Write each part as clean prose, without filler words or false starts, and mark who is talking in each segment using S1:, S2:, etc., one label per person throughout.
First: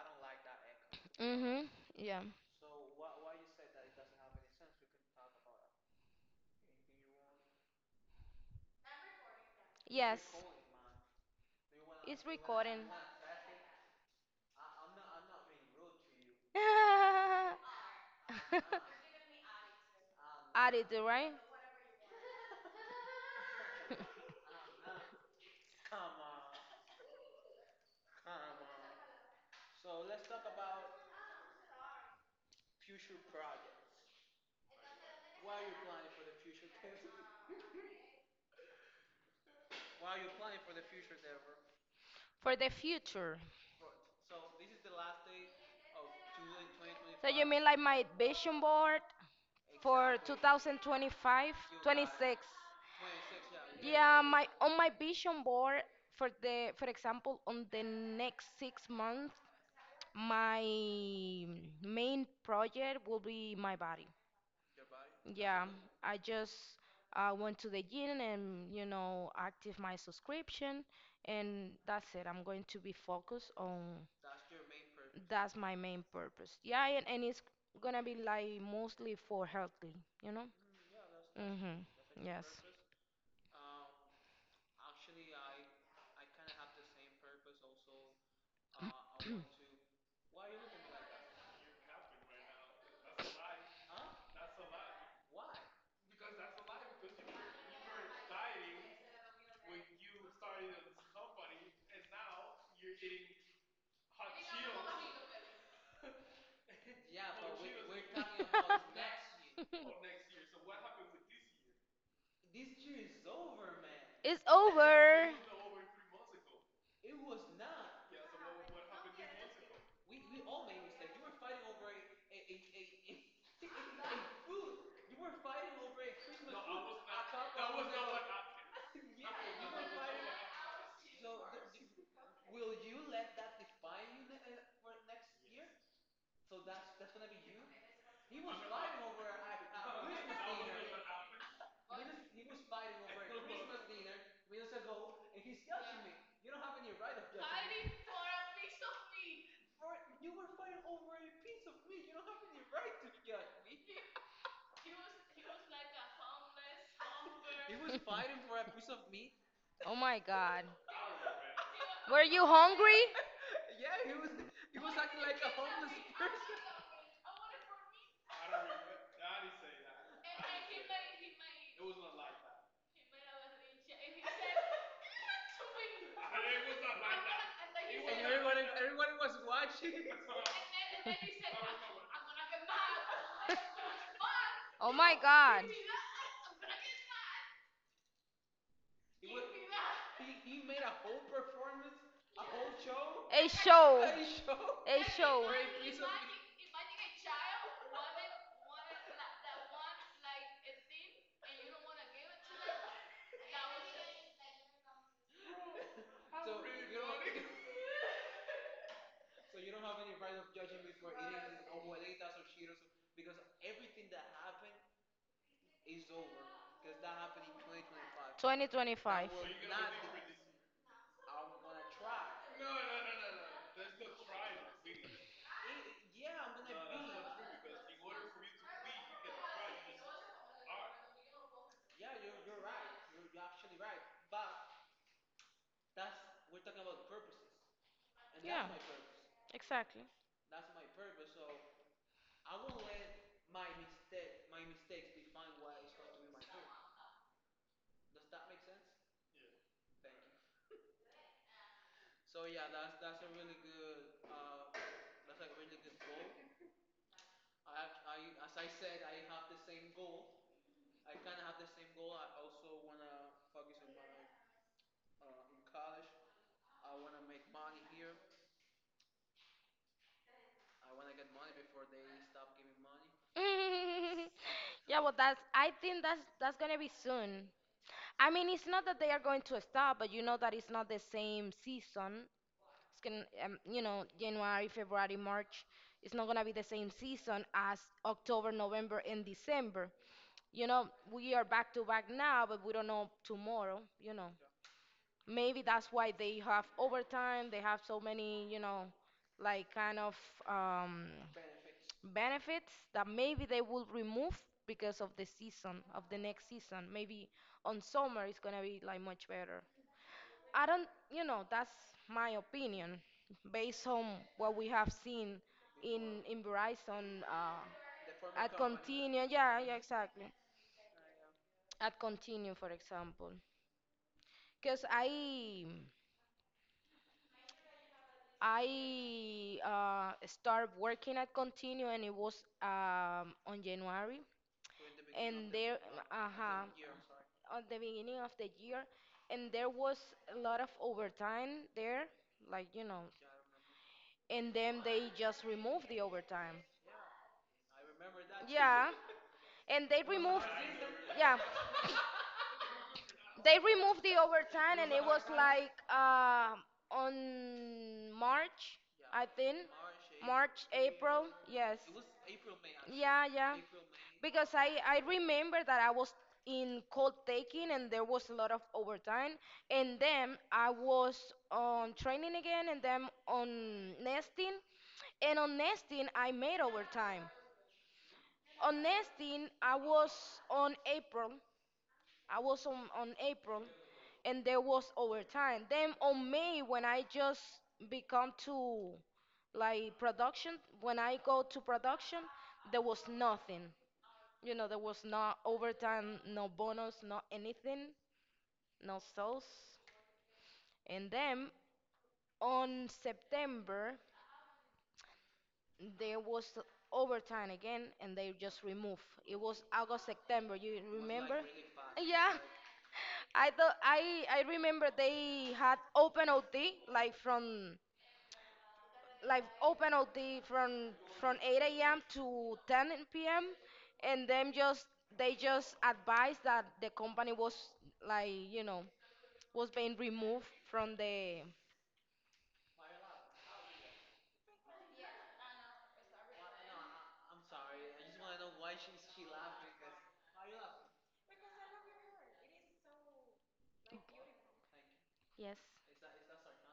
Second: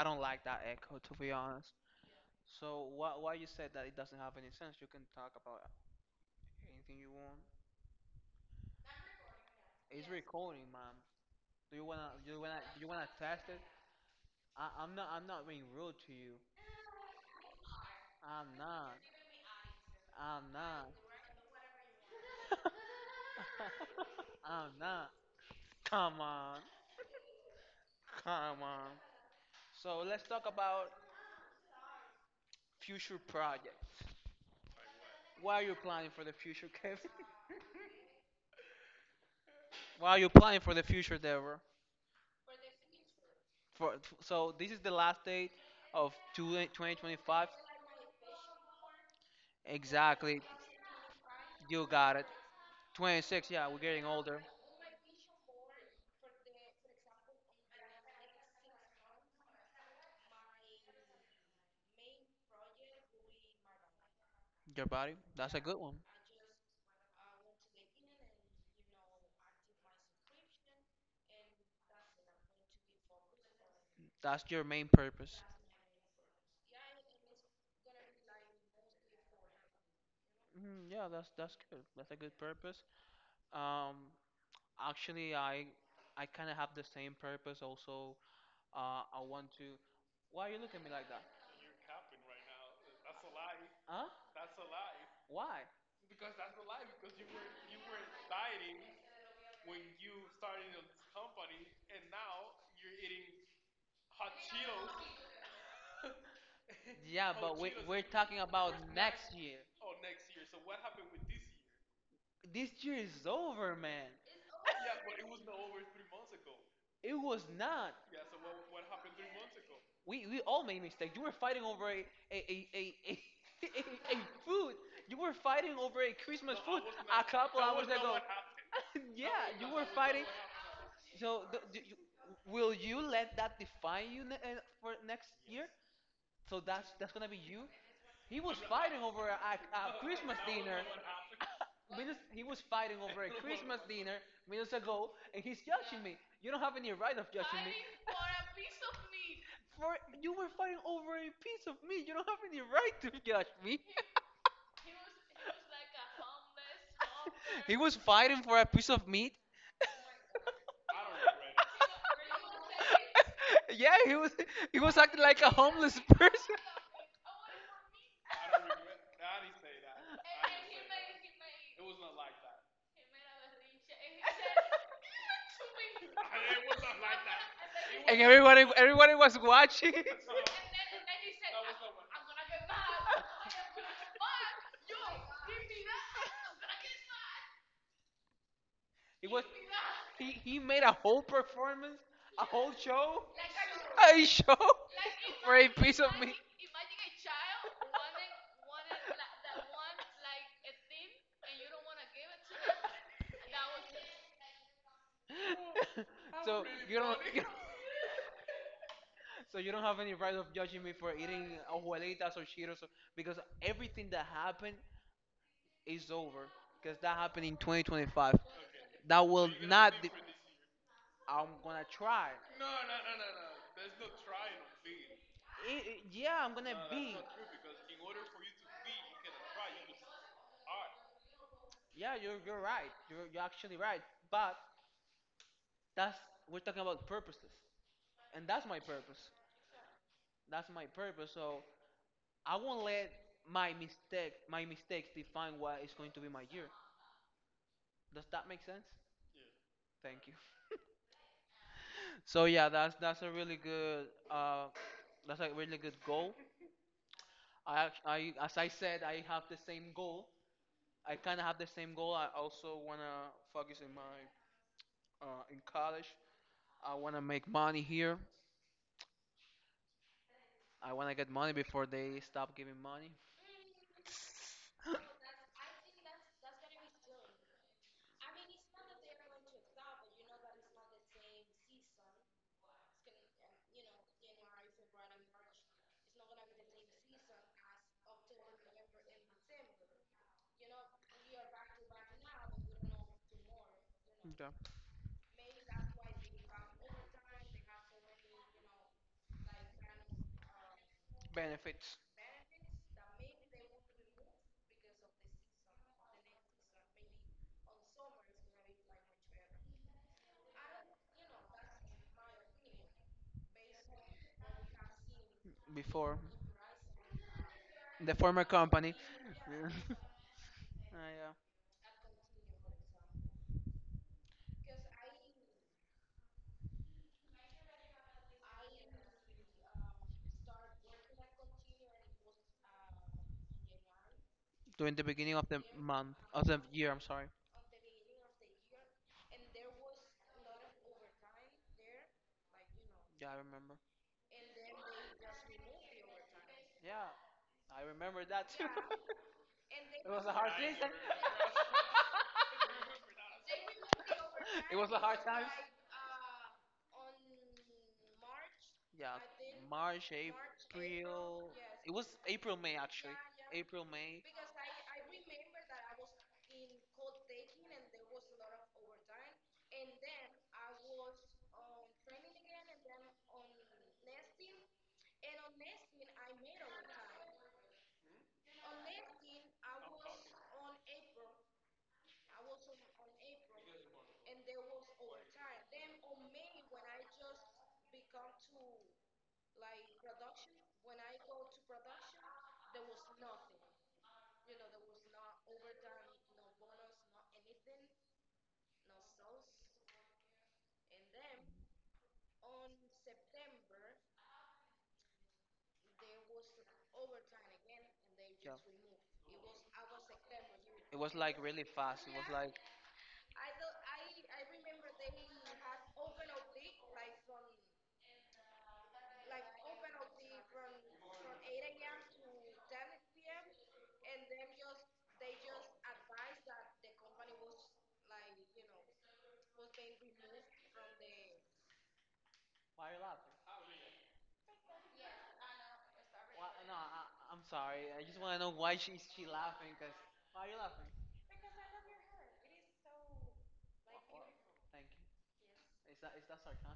S1: I don't like that echo, to be honest.
S2: Mhm. Yeah.
S1: So why you said that it doesn't have any sense? You can talk about anything you want. It's
S2: Yes.
S1: recording, ma'am. Do you wanna
S2: It's
S1: do you wanna do
S2: recording.
S1: you wanna test it? I'm not being rude to you. I'm not. I'm
S2: Added,
S1: not.
S2: right?
S1: I'm not. Come on. Come on. So let's talk about future projects. What are you planning for the future, Kevin? What are you planning for the future, Deborah?
S2: For the future.
S1: For, so this is the last date of 20
S2: So you
S1: 2025.
S2: mean like my vision board for
S1: Exactly.
S2: 2025,
S1: You got it.
S2: 26?
S1: 26. Yeah, we're getting
S2: Yeah,
S1: older.
S2: my vision board for the for example on the next 6 months, my main project will be my body.
S1: Your body. That's a
S2: Yeah,
S1: good one.
S2: I just went to the gym and active my subscription, and that's it. I'm going to be focused on
S1: That's your main purpose.
S2: that's my main purpose. Yeah, and it's gonna be like mostly for healthy, you know?
S1: Mm, yeah, that's
S2: Mm-hmm.
S1: good. That's a good
S2: Yes.
S1: purpose. Um, actually, I kind of have the same purpose also. I want to. Why are you looking at me like that? Huh? Why? Yeah, talking about this year. This year is over, man.
S2: It's over.
S1: It was not. We all made mistakes. You were fighting over a a a, a a, food. You were fighting over a Christmas. yeah. So
S2: Will
S1: will you
S2: you let
S1: let
S2: that
S1: that
S2: define
S1: define
S2: you?
S1: you for next year? So
S2: That's,
S1: that's
S2: that's
S1: that's gonna
S2: gonna
S1: be
S2: be you.
S1: you. He
S2: He was fighting
S1: fighting
S2: over.
S1: over a a-
S2: He, was,
S1: minutes.
S2: he
S1: He
S2: was
S1: was
S2: fighting
S1: fighting
S2: over
S1: over
S2: Christmas dinner
S1: dinner minutes
S2: minutes
S1: ago,
S2: ago, and
S1: and he's
S2: he's yelling
S1: judging
S2: me.
S1: me.
S2: You
S1: You don't
S2: don't have
S1: have
S2: any
S1: any
S2: right
S1: right
S2: of
S1: of judging me. Fighting for a piece of meat. For you were fighting
S2: fighting over
S1: over a
S2: a
S1: piece
S2: pizza.
S1: of meat. You don't have any right to judge me. He was like a homeless hawker. He was fighting for a piece of meat.
S2: Oh my god. You hungry?
S1: yeah, he was acting like a homeless person. Everybody was watching. Fuck! Yo, give me that! I'm gonna get mad! It was
S2: He,
S1: he,
S2: he
S1: he made
S2: made
S1: a
S2: a
S1: whole
S2: whole performance,
S1: performance,
S2: a
S1: a whole
S2: whole
S1: show,
S2: show.
S1: like a a show.
S2: A
S1: Like for a piece of meat. Imagine, a child wanting like, that wants like a thing and you don't want to give it to them. That was it. So really you don't- so you don't have any right of judging me for eating abuelitas or cheetos because everything that happened is over because that happened in 2025 that
S2: 2025.
S1: will i'm gonna try I
S2: Yeah,
S1: yeah, I'm gonna.
S2: yeah,
S1: Yeah,
S2: you're
S1: you're right.
S2: right.
S1: You're
S2: You're
S1: you're actually
S2: actually
S1: right.
S2: right. But
S1: But
S2: that's
S1: that's we're
S2: with
S1: talking about
S2: purposes.
S1: purposes, and that's
S2: Yeah.
S1: my purpose.
S2: Exactly. That's
S1: That's my purpose.
S2: so,
S1: So I won't let my mistakes define
S2: my
S1: what is going to be my year.
S2: purpose.
S1: Does that make sense?
S2: I
S1: Thank you. So yeah, uh, that's a really good goal. I act- I as I said, I have
S2: have
S1: the
S2: the
S1: same
S2: same goal.
S1: goal.
S2: I
S1: I kind of have the same goal. I also
S2: also wanna
S1: wanna
S2: focus
S1: focus
S2: on
S1: in
S2: my
S1: my in college.
S2: college.
S1: I wanna make money here. I want to get money before they stop giving money.
S2: I Yeah, well, that's. I think that's gonna be soon. I mean, it's not that they are going to stop, but you know that it's not the same season. It's gonna, January, February, March. It's not gonna be the same season as October, November, and December. You know, we are back to back now, but we don't know tomorrow. You know.
S1: Yeah.
S2: Maybe that's why they have overtime. They have so many, like kind of um,
S1: Benefits
S2: benefits that maybe they will remove because of the season, of the next season. Maybe on summer it's gonna be like much better. I don't, that's my opinion based on what we have seen
S1: before
S2: in Verizon.
S1: the former
S2: At
S1: company.
S2: Continue, yeah,
S1: Yeah.
S2: yeah, exactly.
S1: Yeah.
S2: At Continue, for example, because I started working at Continue, and it was on January.
S1: During the beginning of
S2: And there,
S1: the
S2: uh-huh,
S1: year, I'm sorry.
S2: at the beginning of the year, and there was a lot of overtime there, like you know.
S1: Yeah, I remember.
S2: And then they just removed the overtime.
S1: Yeah, I remember that.
S2: Yeah, and they removed. Yeah. They removed the overtime, and it was like on March,
S1: Yeah,
S2: I think.
S1: March.
S2: March, April, yes.
S1: It was April, May, actually.
S2: Yeah, yeah.
S1: April, May
S2: Because I remember that I was in cold taking, and there was a lot of overtime, and then I was on training again, and then on nesting, and on nesting I made overtime. On nesting I was on April, I was on April and there was overtime. Then on May when I just become to like production, when I go to production, there was nothing. You know, there was no overtime, no bonus, no anything, no sales. And then on September there was overtime again and they just removed. It was August, September, you
S1: was like
S2: remember?
S1: really fast.
S2: Yeah.
S1: Like,
S2: I thought, I remember they had open OT like from like open OT from 8 a.m. to 10 p.m. and then just they just advised that the company was like was being removed from the.
S1: why are you laughing? Why, no, I'm sorry. I just want to know why is she laughing? Cause why are you laughing? Wha- wha- Thank you.
S2: Yes.
S1: Is that sarcasm?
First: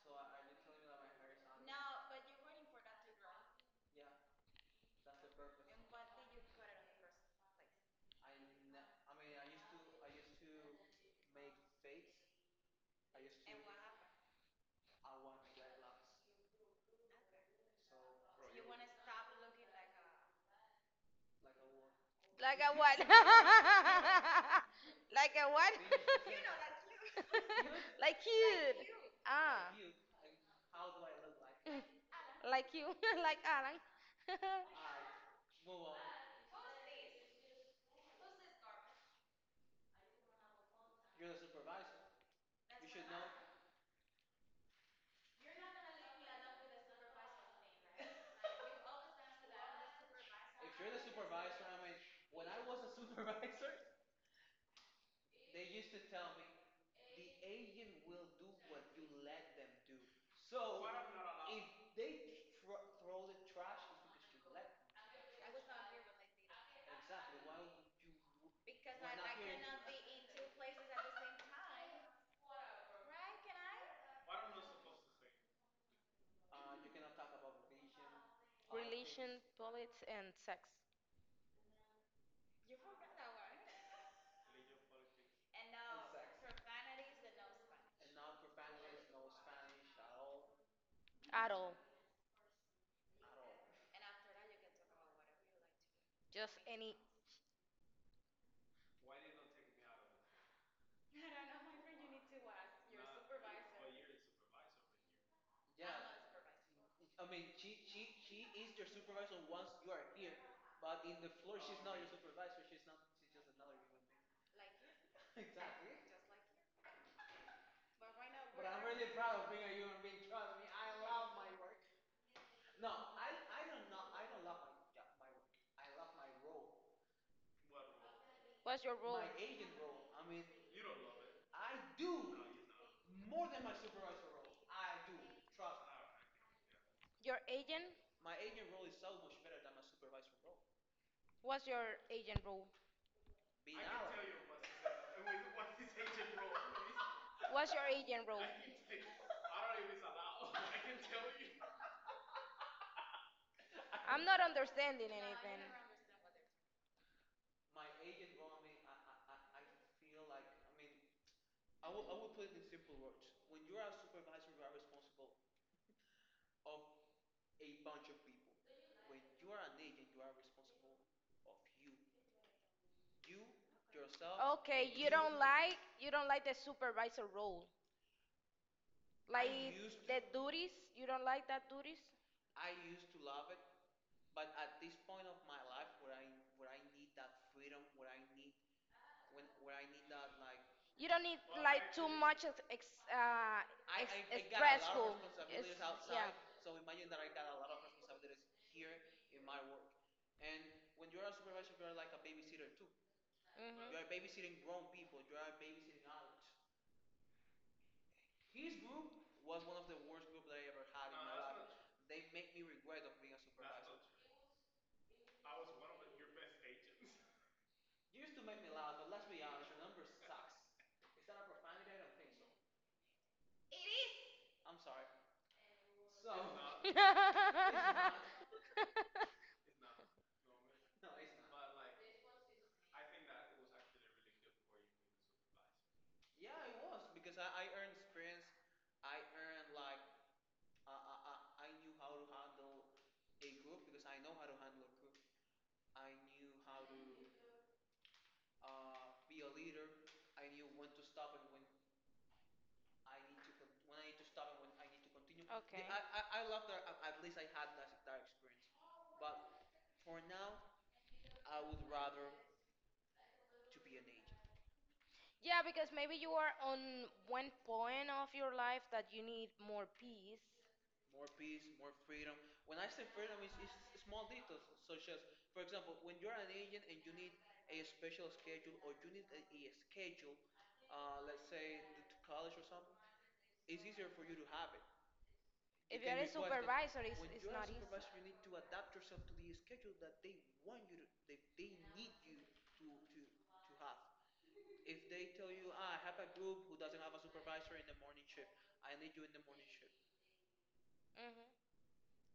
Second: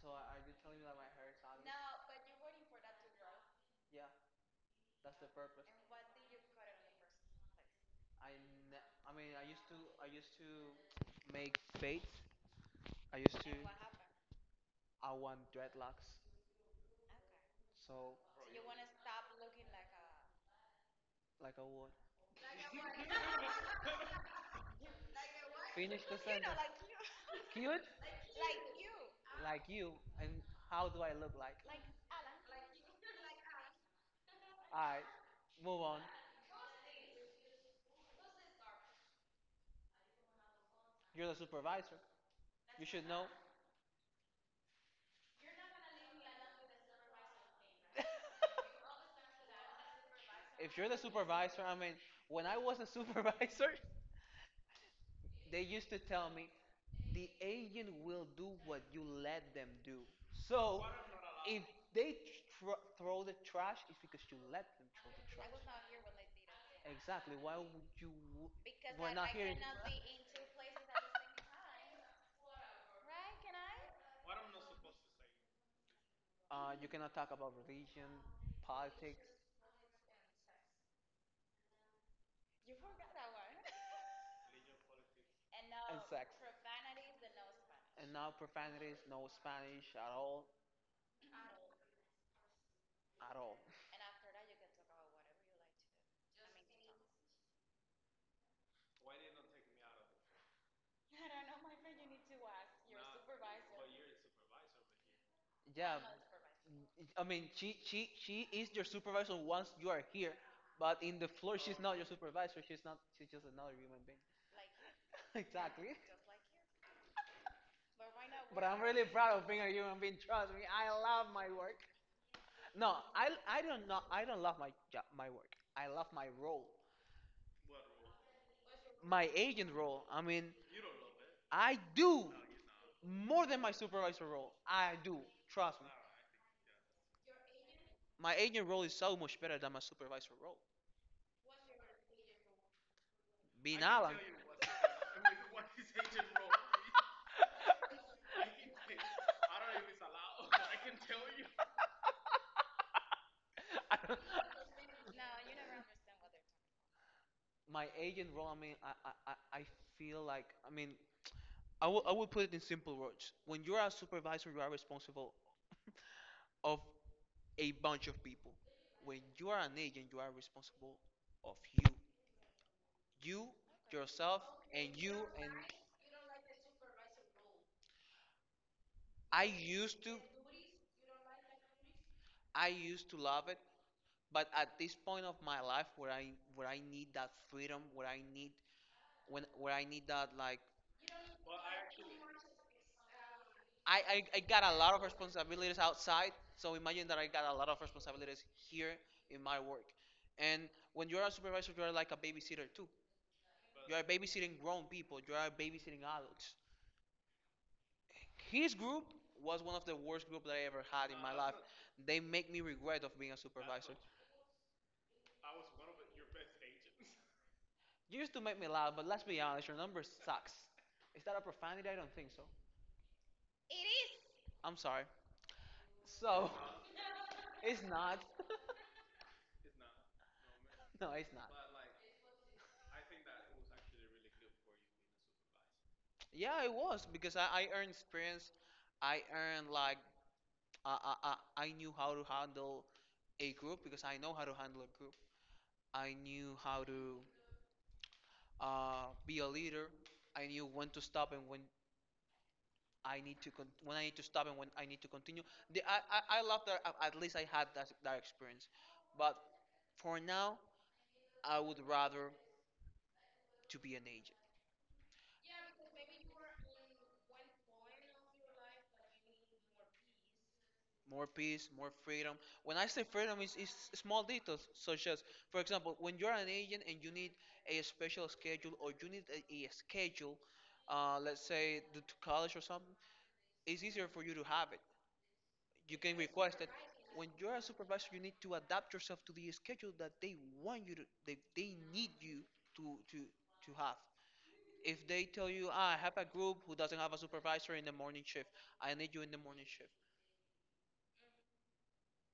S1: So are you telling me that my hair is ugly? Yeah. That's the purpose. I ne- I mean, I used to make fades. I used I want dreadlocks. So like I would
S2: Like a what? Like a what?
S1: cute
S2: Like cute.
S1: like
S2: Ah.
S1: you. And how do I look like?
S2: Like you. Like Alan.
S1: Alright, move on. You're the supervisor. You should know.
S2: If
S1: If you're
S2: you're
S1: the
S2: the
S1: supervisor,
S2: supervisor,
S1: I
S2: I
S1: mean,
S2: mean,
S1: when
S2: when I
S1: I was
S2: was
S1: a
S2: a
S1: supervisor, they
S2: they
S1: used
S2: used
S1: to
S2: to tell
S1: tell
S2: me,
S1: me the
S2: the
S1: agent
S2: agent will
S1: will do what
S2: what
S1: you
S2: you
S1: let
S2: let
S1: them
S2: them do.
S1: do. So
S2: So
S1: if
S2: if
S1: they
S2: they
S1: tr- throw
S2: throw
S1: the
S2: the
S1: trash,
S2: trash,
S1: it's
S2: it's
S1: because
S2: because
S1: you
S2: you
S1: let
S2: let
S1: them
S2: them.
S1: throw the Exactly.
S2: Exactly.
S1: Why
S2: Why would you,
S1: would you? You
S2: you can
S1: cannot
S2: have
S1: talk about religion,
S2: religion,
S1: politics,
S2: religion, politics, and sex. And
S1: no
S2: not
S1: profanities,
S2: profanity, no
S1: no Spanish
S2: Spanish.
S1: at all,
S2: At all.
S1: at all.
S2: Just any. Yeah,
S1: Yeah.
S2: I
S1: I
S2: mean,
S1: mean, she she she is your supervisor once
S2: once
S1: you
S2: you
S1: are
S2: are here,
S1: here, but
S2: but in
S1: in
S2: the
S1: the floor,
S2: floor, she's
S1: not
S2: not
S1: your
S2: your
S1: supervisor.
S2: supervisor, she's,
S1: She's not. She's
S2: she's
S1: just
S2: just
S1: another
S2: another human
S1: human
S2: being.
S1: being. exactly.
S2: Exactly. I'm really
S1: Proud
S2: proud
S1: of
S2: of
S1: being
S2: being
S1: a
S2: a human
S1: human being.
S2: being.
S1: Trust
S2: Trust
S1: me,
S2: me, I
S1: I love
S2: love
S1: my
S2: my
S1: work.
S2: work. No,
S1: No, I
S2: I
S1: I don't know. I don't love my job,
S2: love
S1: my work. I love
S2: my role. What's your role?
S1: my
S2: My,
S1: agent role. I mean,
S2: I
S1: I
S2: do.
S1: do
S2: I'm
S1: more than my
S2: a super. Role.
S1: supervisor role.
S2: I
S1: I
S2: do.
S1: do. Trust
S2: Trust
S1: me.
S2: me. Your agent?
S1: My agent role is so much better than my supervisor role.
S2: What's your agent role?
S1: Be-
S2: What's your agent role? I'm not understanding anything.
S1: my agent role, I mean, I feel like, I mean,
S2: Like.
S1: I will put it in simple words. When you are a supervisor, you are responsible of a bunch of people. When you are an agent, you are responsible of you. You, yourself,
S2: Okay,
S1: and you. And
S2: you don't like the supervisor role.
S1: I
S2: Like
S1: used to,
S2: the duties, you don't like that duties?
S1: I used to love it. But at this point of my life where I need that freedom, where I need that like,
S2: You don't need like too much
S1: I,
S2: I.
S1: I, I got a lot of
S2: It's,
S1: responsibilities outside,
S2: yeah. So
S1: so imagine that I got a lot of responsibilities here
S2: in
S1: in my
S2: my
S1: work.
S2: work. And
S1: And when you're a
S2: supervisor,
S1: supervisor, you're
S2: you're
S1: like
S2: like
S1: a
S2: a babysitter
S1: babysitter too.
S2: too. Mhm.
S1: You
S2: You
S1: are
S2: are
S1: babysitting
S2: babysitting
S1: grown
S2: grown people.
S1: people. You
S2: You
S1: are
S2: are
S1: babysitting
S2: babysitting adults.
S1: adults. His
S2: His
S1: group
S2: group
S1: was
S2: was
S1: one
S2: one
S1: of
S2: of
S1: the
S2: the worst
S1: worst
S2: group
S1: group that
S2: I
S1: I
S2: ever
S1: ever had.
S2: had.
S1: They
S2: They make
S1: make me
S2: me regret
S1: regret
S2: of
S1: of
S2: being
S1: being a
S2: a super.
S1: supervisor. You
S2: You
S1: used
S2: used
S1: to
S2: to
S1: make
S2: make
S1: me
S2: me
S1: laugh,
S2: laugh,
S1: but
S2: but
S1: let's
S2: let's be
S1: be
S2: honest,
S1: honest, your
S2: your
S1: number
S2: number
S1: sucks.
S2: sucks.
S1: Is
S2: Is
S1: that
S2: that
S1: a
S2: a profanity?
S1: profanity?
S2: I
S1: I
S2: don't
S1: don't
S2: think
S1: think so.
S2: so.
S1: I'm
S2: I'm sorry.
S1: sorry. So
S2: It's
S1: it's not.
S2: No,
S1: no,
S2: it's
S1: it's not.
S2: yeah,
S1: Yeah, it
S2: it was.
S1: was because I earned
S2: Experience.
S1: experience. I earned like I, I I knew how to handle a group because I know how to handle a group. I knew how to be a leader. I knew when to stop and when I need to stop and when I need to continue.
S2: Okay.
S1: I love that at least I had that experience.
S2: But
S1: But for now,
S2: I
S1: I
S2: would
S1: would
S2: rather
S1: rather to
S2: to
S1: be an
S2: be.
S1: agent.
S2: Yeah, because maybe you are on one point of your life that you need more peace.
S1: More
S2: More peace,
S1: peace, more
S2: more freedom.
S1: freedom.
S2: When
S1: When I
S2: I
S1: say
S2: say freedom,
S1: freedom,
S2: it's,
S1: it's
S2: it's
S1: small
S2: small details,
S1: details,
S2: such
S1: such
S2: as,
S1: as, for
S2: for example,
S1: example,
S2: when
S1: when you're
S2: you're
S1: an
S2: an agent
S1: agent and
S2: and
S1: you
S2: you need
S1: need a
S2: a special
S1: special schedule
S2: schedule or
S1: or
S2: you
S1: you need
S2: need a,
S1: a,
S2: a
S1: a
S2: schedule,
S1: schedule,
S2: uh, like
S1: let's say due to college or something,
S2: it's
S1: it's easier
S2: easier for
S1: for
S2: you
S1: you to
S2: to have.
S1: have
S2: You.
S1: it. You
S2: If you
S1: can
S2: can are a request it.
S1: request it.
S2: Supervisor, it's. When
S1: When
S2: it's you're
S1: you're
S2: a
S1: a
S2: not easy. Supervisor,
S1: supervisor,
S2: you
S1: you need
S2: need to
S1: to
S2: adapt
S1: adapt
S2: to
S1: yourself
S2: the.
S1: to the schedule that they want you to,
S2: They
S1: they,
S2: need
S1: they
S2: to have.
S1: need you to, to, to have.
S2: If
S1: If
S2: you're
S1: they tell you, ah, I have
S2: a
S1: a group
S2: group who
S1: who doesn't
S2: doesn't
S1: have a supervisor in the morning shift,
S2: have
S1: I need you in the
S2: the morning
S1: morning shift.
S2: shift, hmm,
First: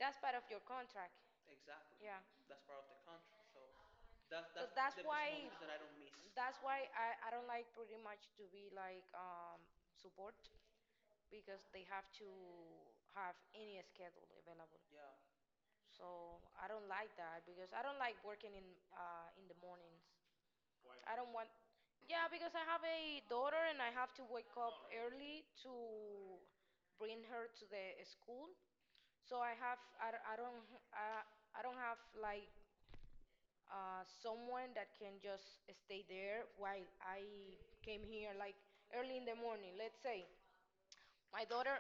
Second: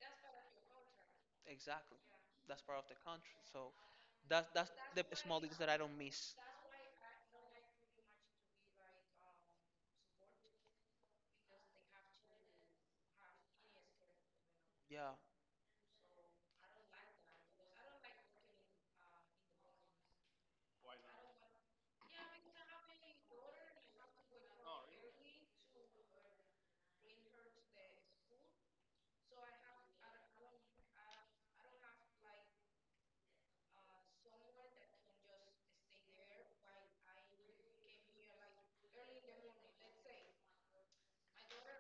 S2: that's part of your contract. Exactly.
S1: Exactly,
S2: Yeah.
S1: that's
S2: That's
S1: part
S2: part
S1: of
S2: of
S1: the
S2: the
S1: country.
S2: contract. So
S1: So that's
S2: That's
S1: the
S2: the why
S1: small
S2: knowledge
S1: details that
S2: that
S1: I
S2: I
S1: don't
S2: miss.
S1: miss.
S2: That's why I don't like pretty much to be like support because they have to have any schedule available.
S1: Yeah,
S2: So I don't like that because I don't like working in the mornings. I don't want yeah because I have a daughter and I have to wake up early to bring her to the school so I, d- I I I, I don't have like someone that can just stay there while I came here like early in the morning. Let's say my daughter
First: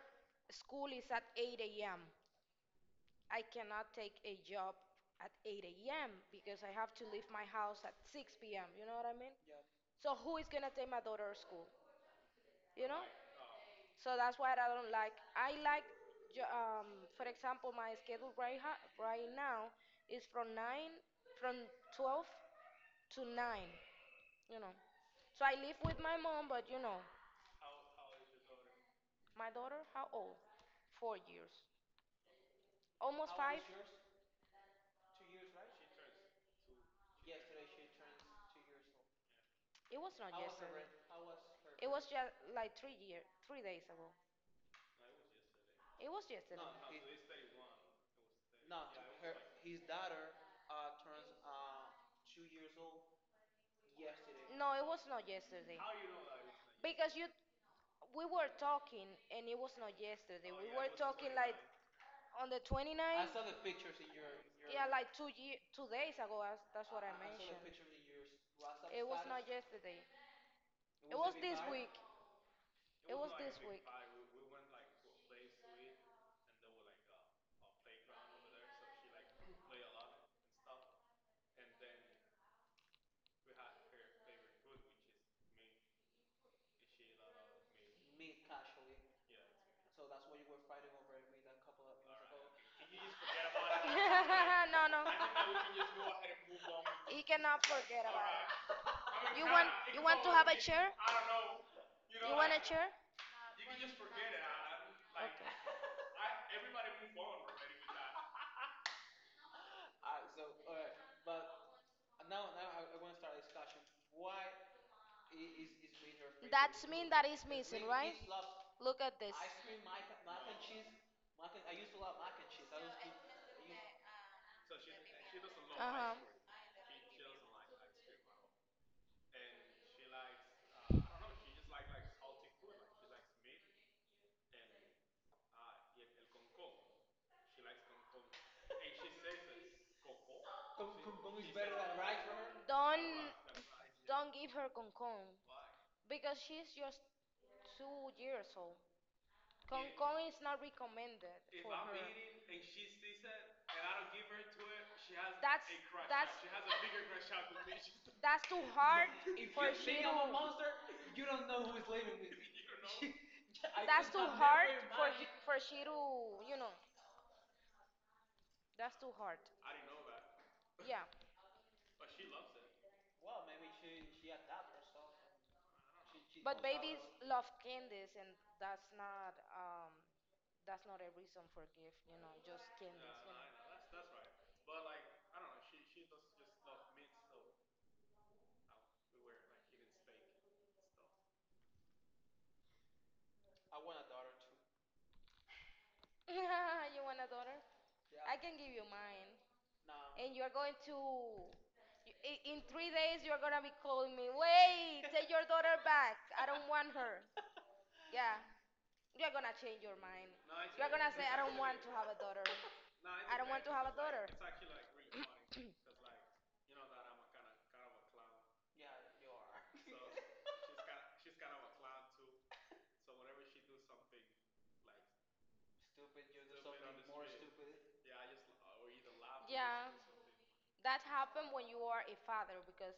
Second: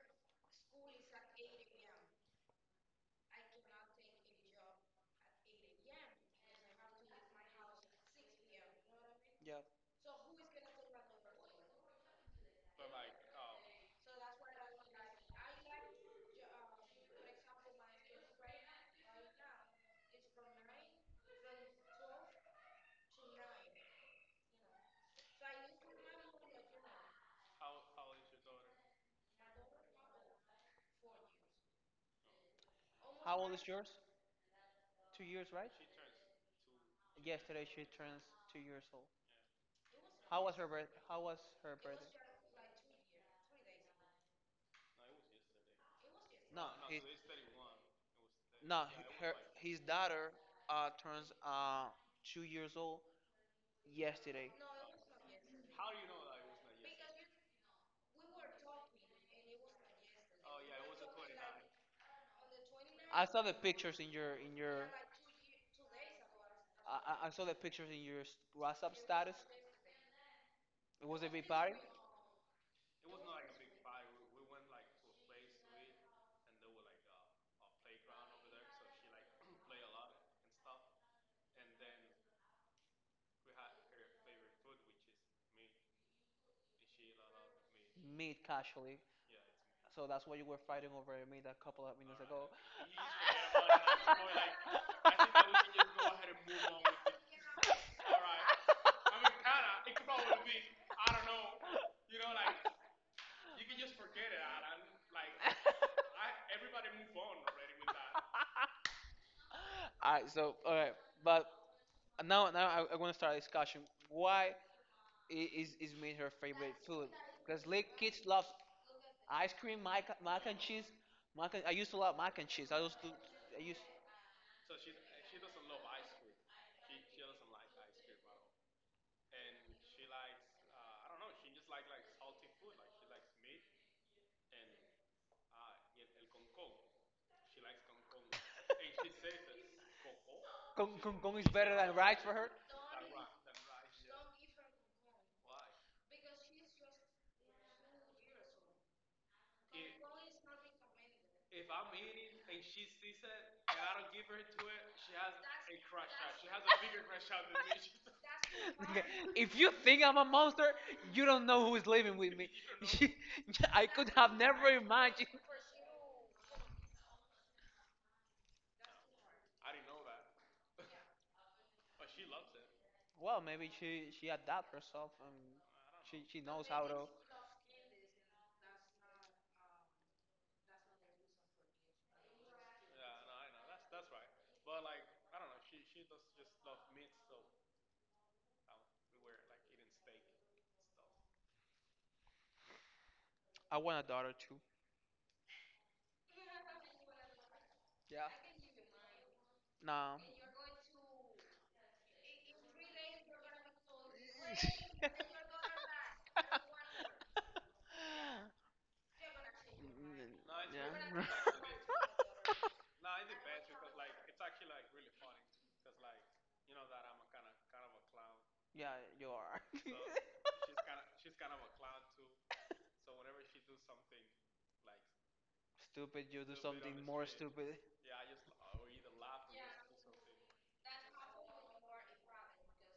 S2: school is at 8 a.m. I cannot take a job at 8 a.m. because I have to leave my house at 6 p.m. You know what I mean?
S1: yeah.
S2: So who is gonna take my daughter to school? You know? So that's why I don't like. I like, jo- um, for example, my schedule right now is from 9, from 12 to 9, you know. So I live with my mom, but you know, my daughter, how old? 4 years. Almost
S1: How old
S2: five.
S1: is
S2: It
S1: yours? 2 years, right? Yesterday she turns 2 years old.
S2: was not
S1: How was her
S2: yesterday.
S1: birth? How was her
S2: It was
S1: birthday?
S2: just like 3 year, 3 days ago. It was yesterday.
S1: No, his daughter turns 2 years old yesterday.
S2: No, it was not yesterday. Because you we were talking and it was not yesterday. Oh, we, yeah, were talking like on the
S1: I
S2: 29th.
S1: saw the pictures in your in
S2: Yeah,
S1: your.
S2: like 2 year, 2 days ago. That's what I
S1: I saw the
S2: mentioned.
S1: pictures in your WhatsApp
S2: I It was
S1: status.
S2: not yesterday.
S1: It
S2: It
S1: was a
S2: was it was
S1: big
S2: this five?
S1: party.
S2: Week. It was like this week. Five. We went like what place to meet
S1: Meat
S2: casually.
S1: casually.
S2: So
S1: So that's why you were fighting
S2: fighting
S1: over
S2: over. Can
S1: meat a couple of minutes ago.
S2: you just forget about it? No, no. He cannot forget about it. You want to have a chair? You want a chair? Okay.
S1: All right. So all right, but now I want to start a discussion. Why? Is made her favorite
S2: That's
S1: food
S2: mean that is
S1: because
S2: missing,
S1: little
S2: right?
S1: kids love
S2: Look at this.
S1: ice cream, mac and cheese. I used to love mac and cheese. I used to I used
S2: Uh-huh.
S1: Kong, Kong, Kong is for her.
S2: Don't don't give her concon because she's just 2 years old. Concon is not recommended for her. That's- that's- That's too hard. If
S1: If
S2: for
S1: you
S2: you she
S1: think
S2: think
S1: I'm
S2: I'm
S1: a
S2: a to.
S1: monster,
S2: Monster, you
S1: you
S2: don't.
S1: don't know who is living with me. She,
S2: I
S1: I
S2: That's
S1: could
S2: think too I'm
S1: have
S2: hard
S1: never
S2: never for mine.
S1: imagined.
S2: He- for she to. You know, that's too hard. Yeah,
S1: Well, maybe
S2: maybe she
S1: she
S2: she
S1: she adapt
S2: adapt
S1: herself
S2: herself. She,
S1: and she
S2: she
S1: she
S2: but knows
S1: knows
S2: how
S1: how
S2: babies
S1: to.
S2: love candies, and that's not um that's not a reason for gift. You know, just no, candies. You know.
S1: I want a daughter too.
S2: You want a daughter?
S1: Yeah.
S2: Yeah. I can give you mine.
S1: No.
S2: And you're going to. In 3 days, you're gonna be calling me. Wait, take your daughter back. I don't want her. Yeah, you're gonna change your mind. You're gonna say I don't want to have a daughter. I don't want to have a daughter. Yeah,
S1: Yeah, you are.
S2: yeah,
S1: Stupid, you stupid.
S2: yeah. That happened when you are a father because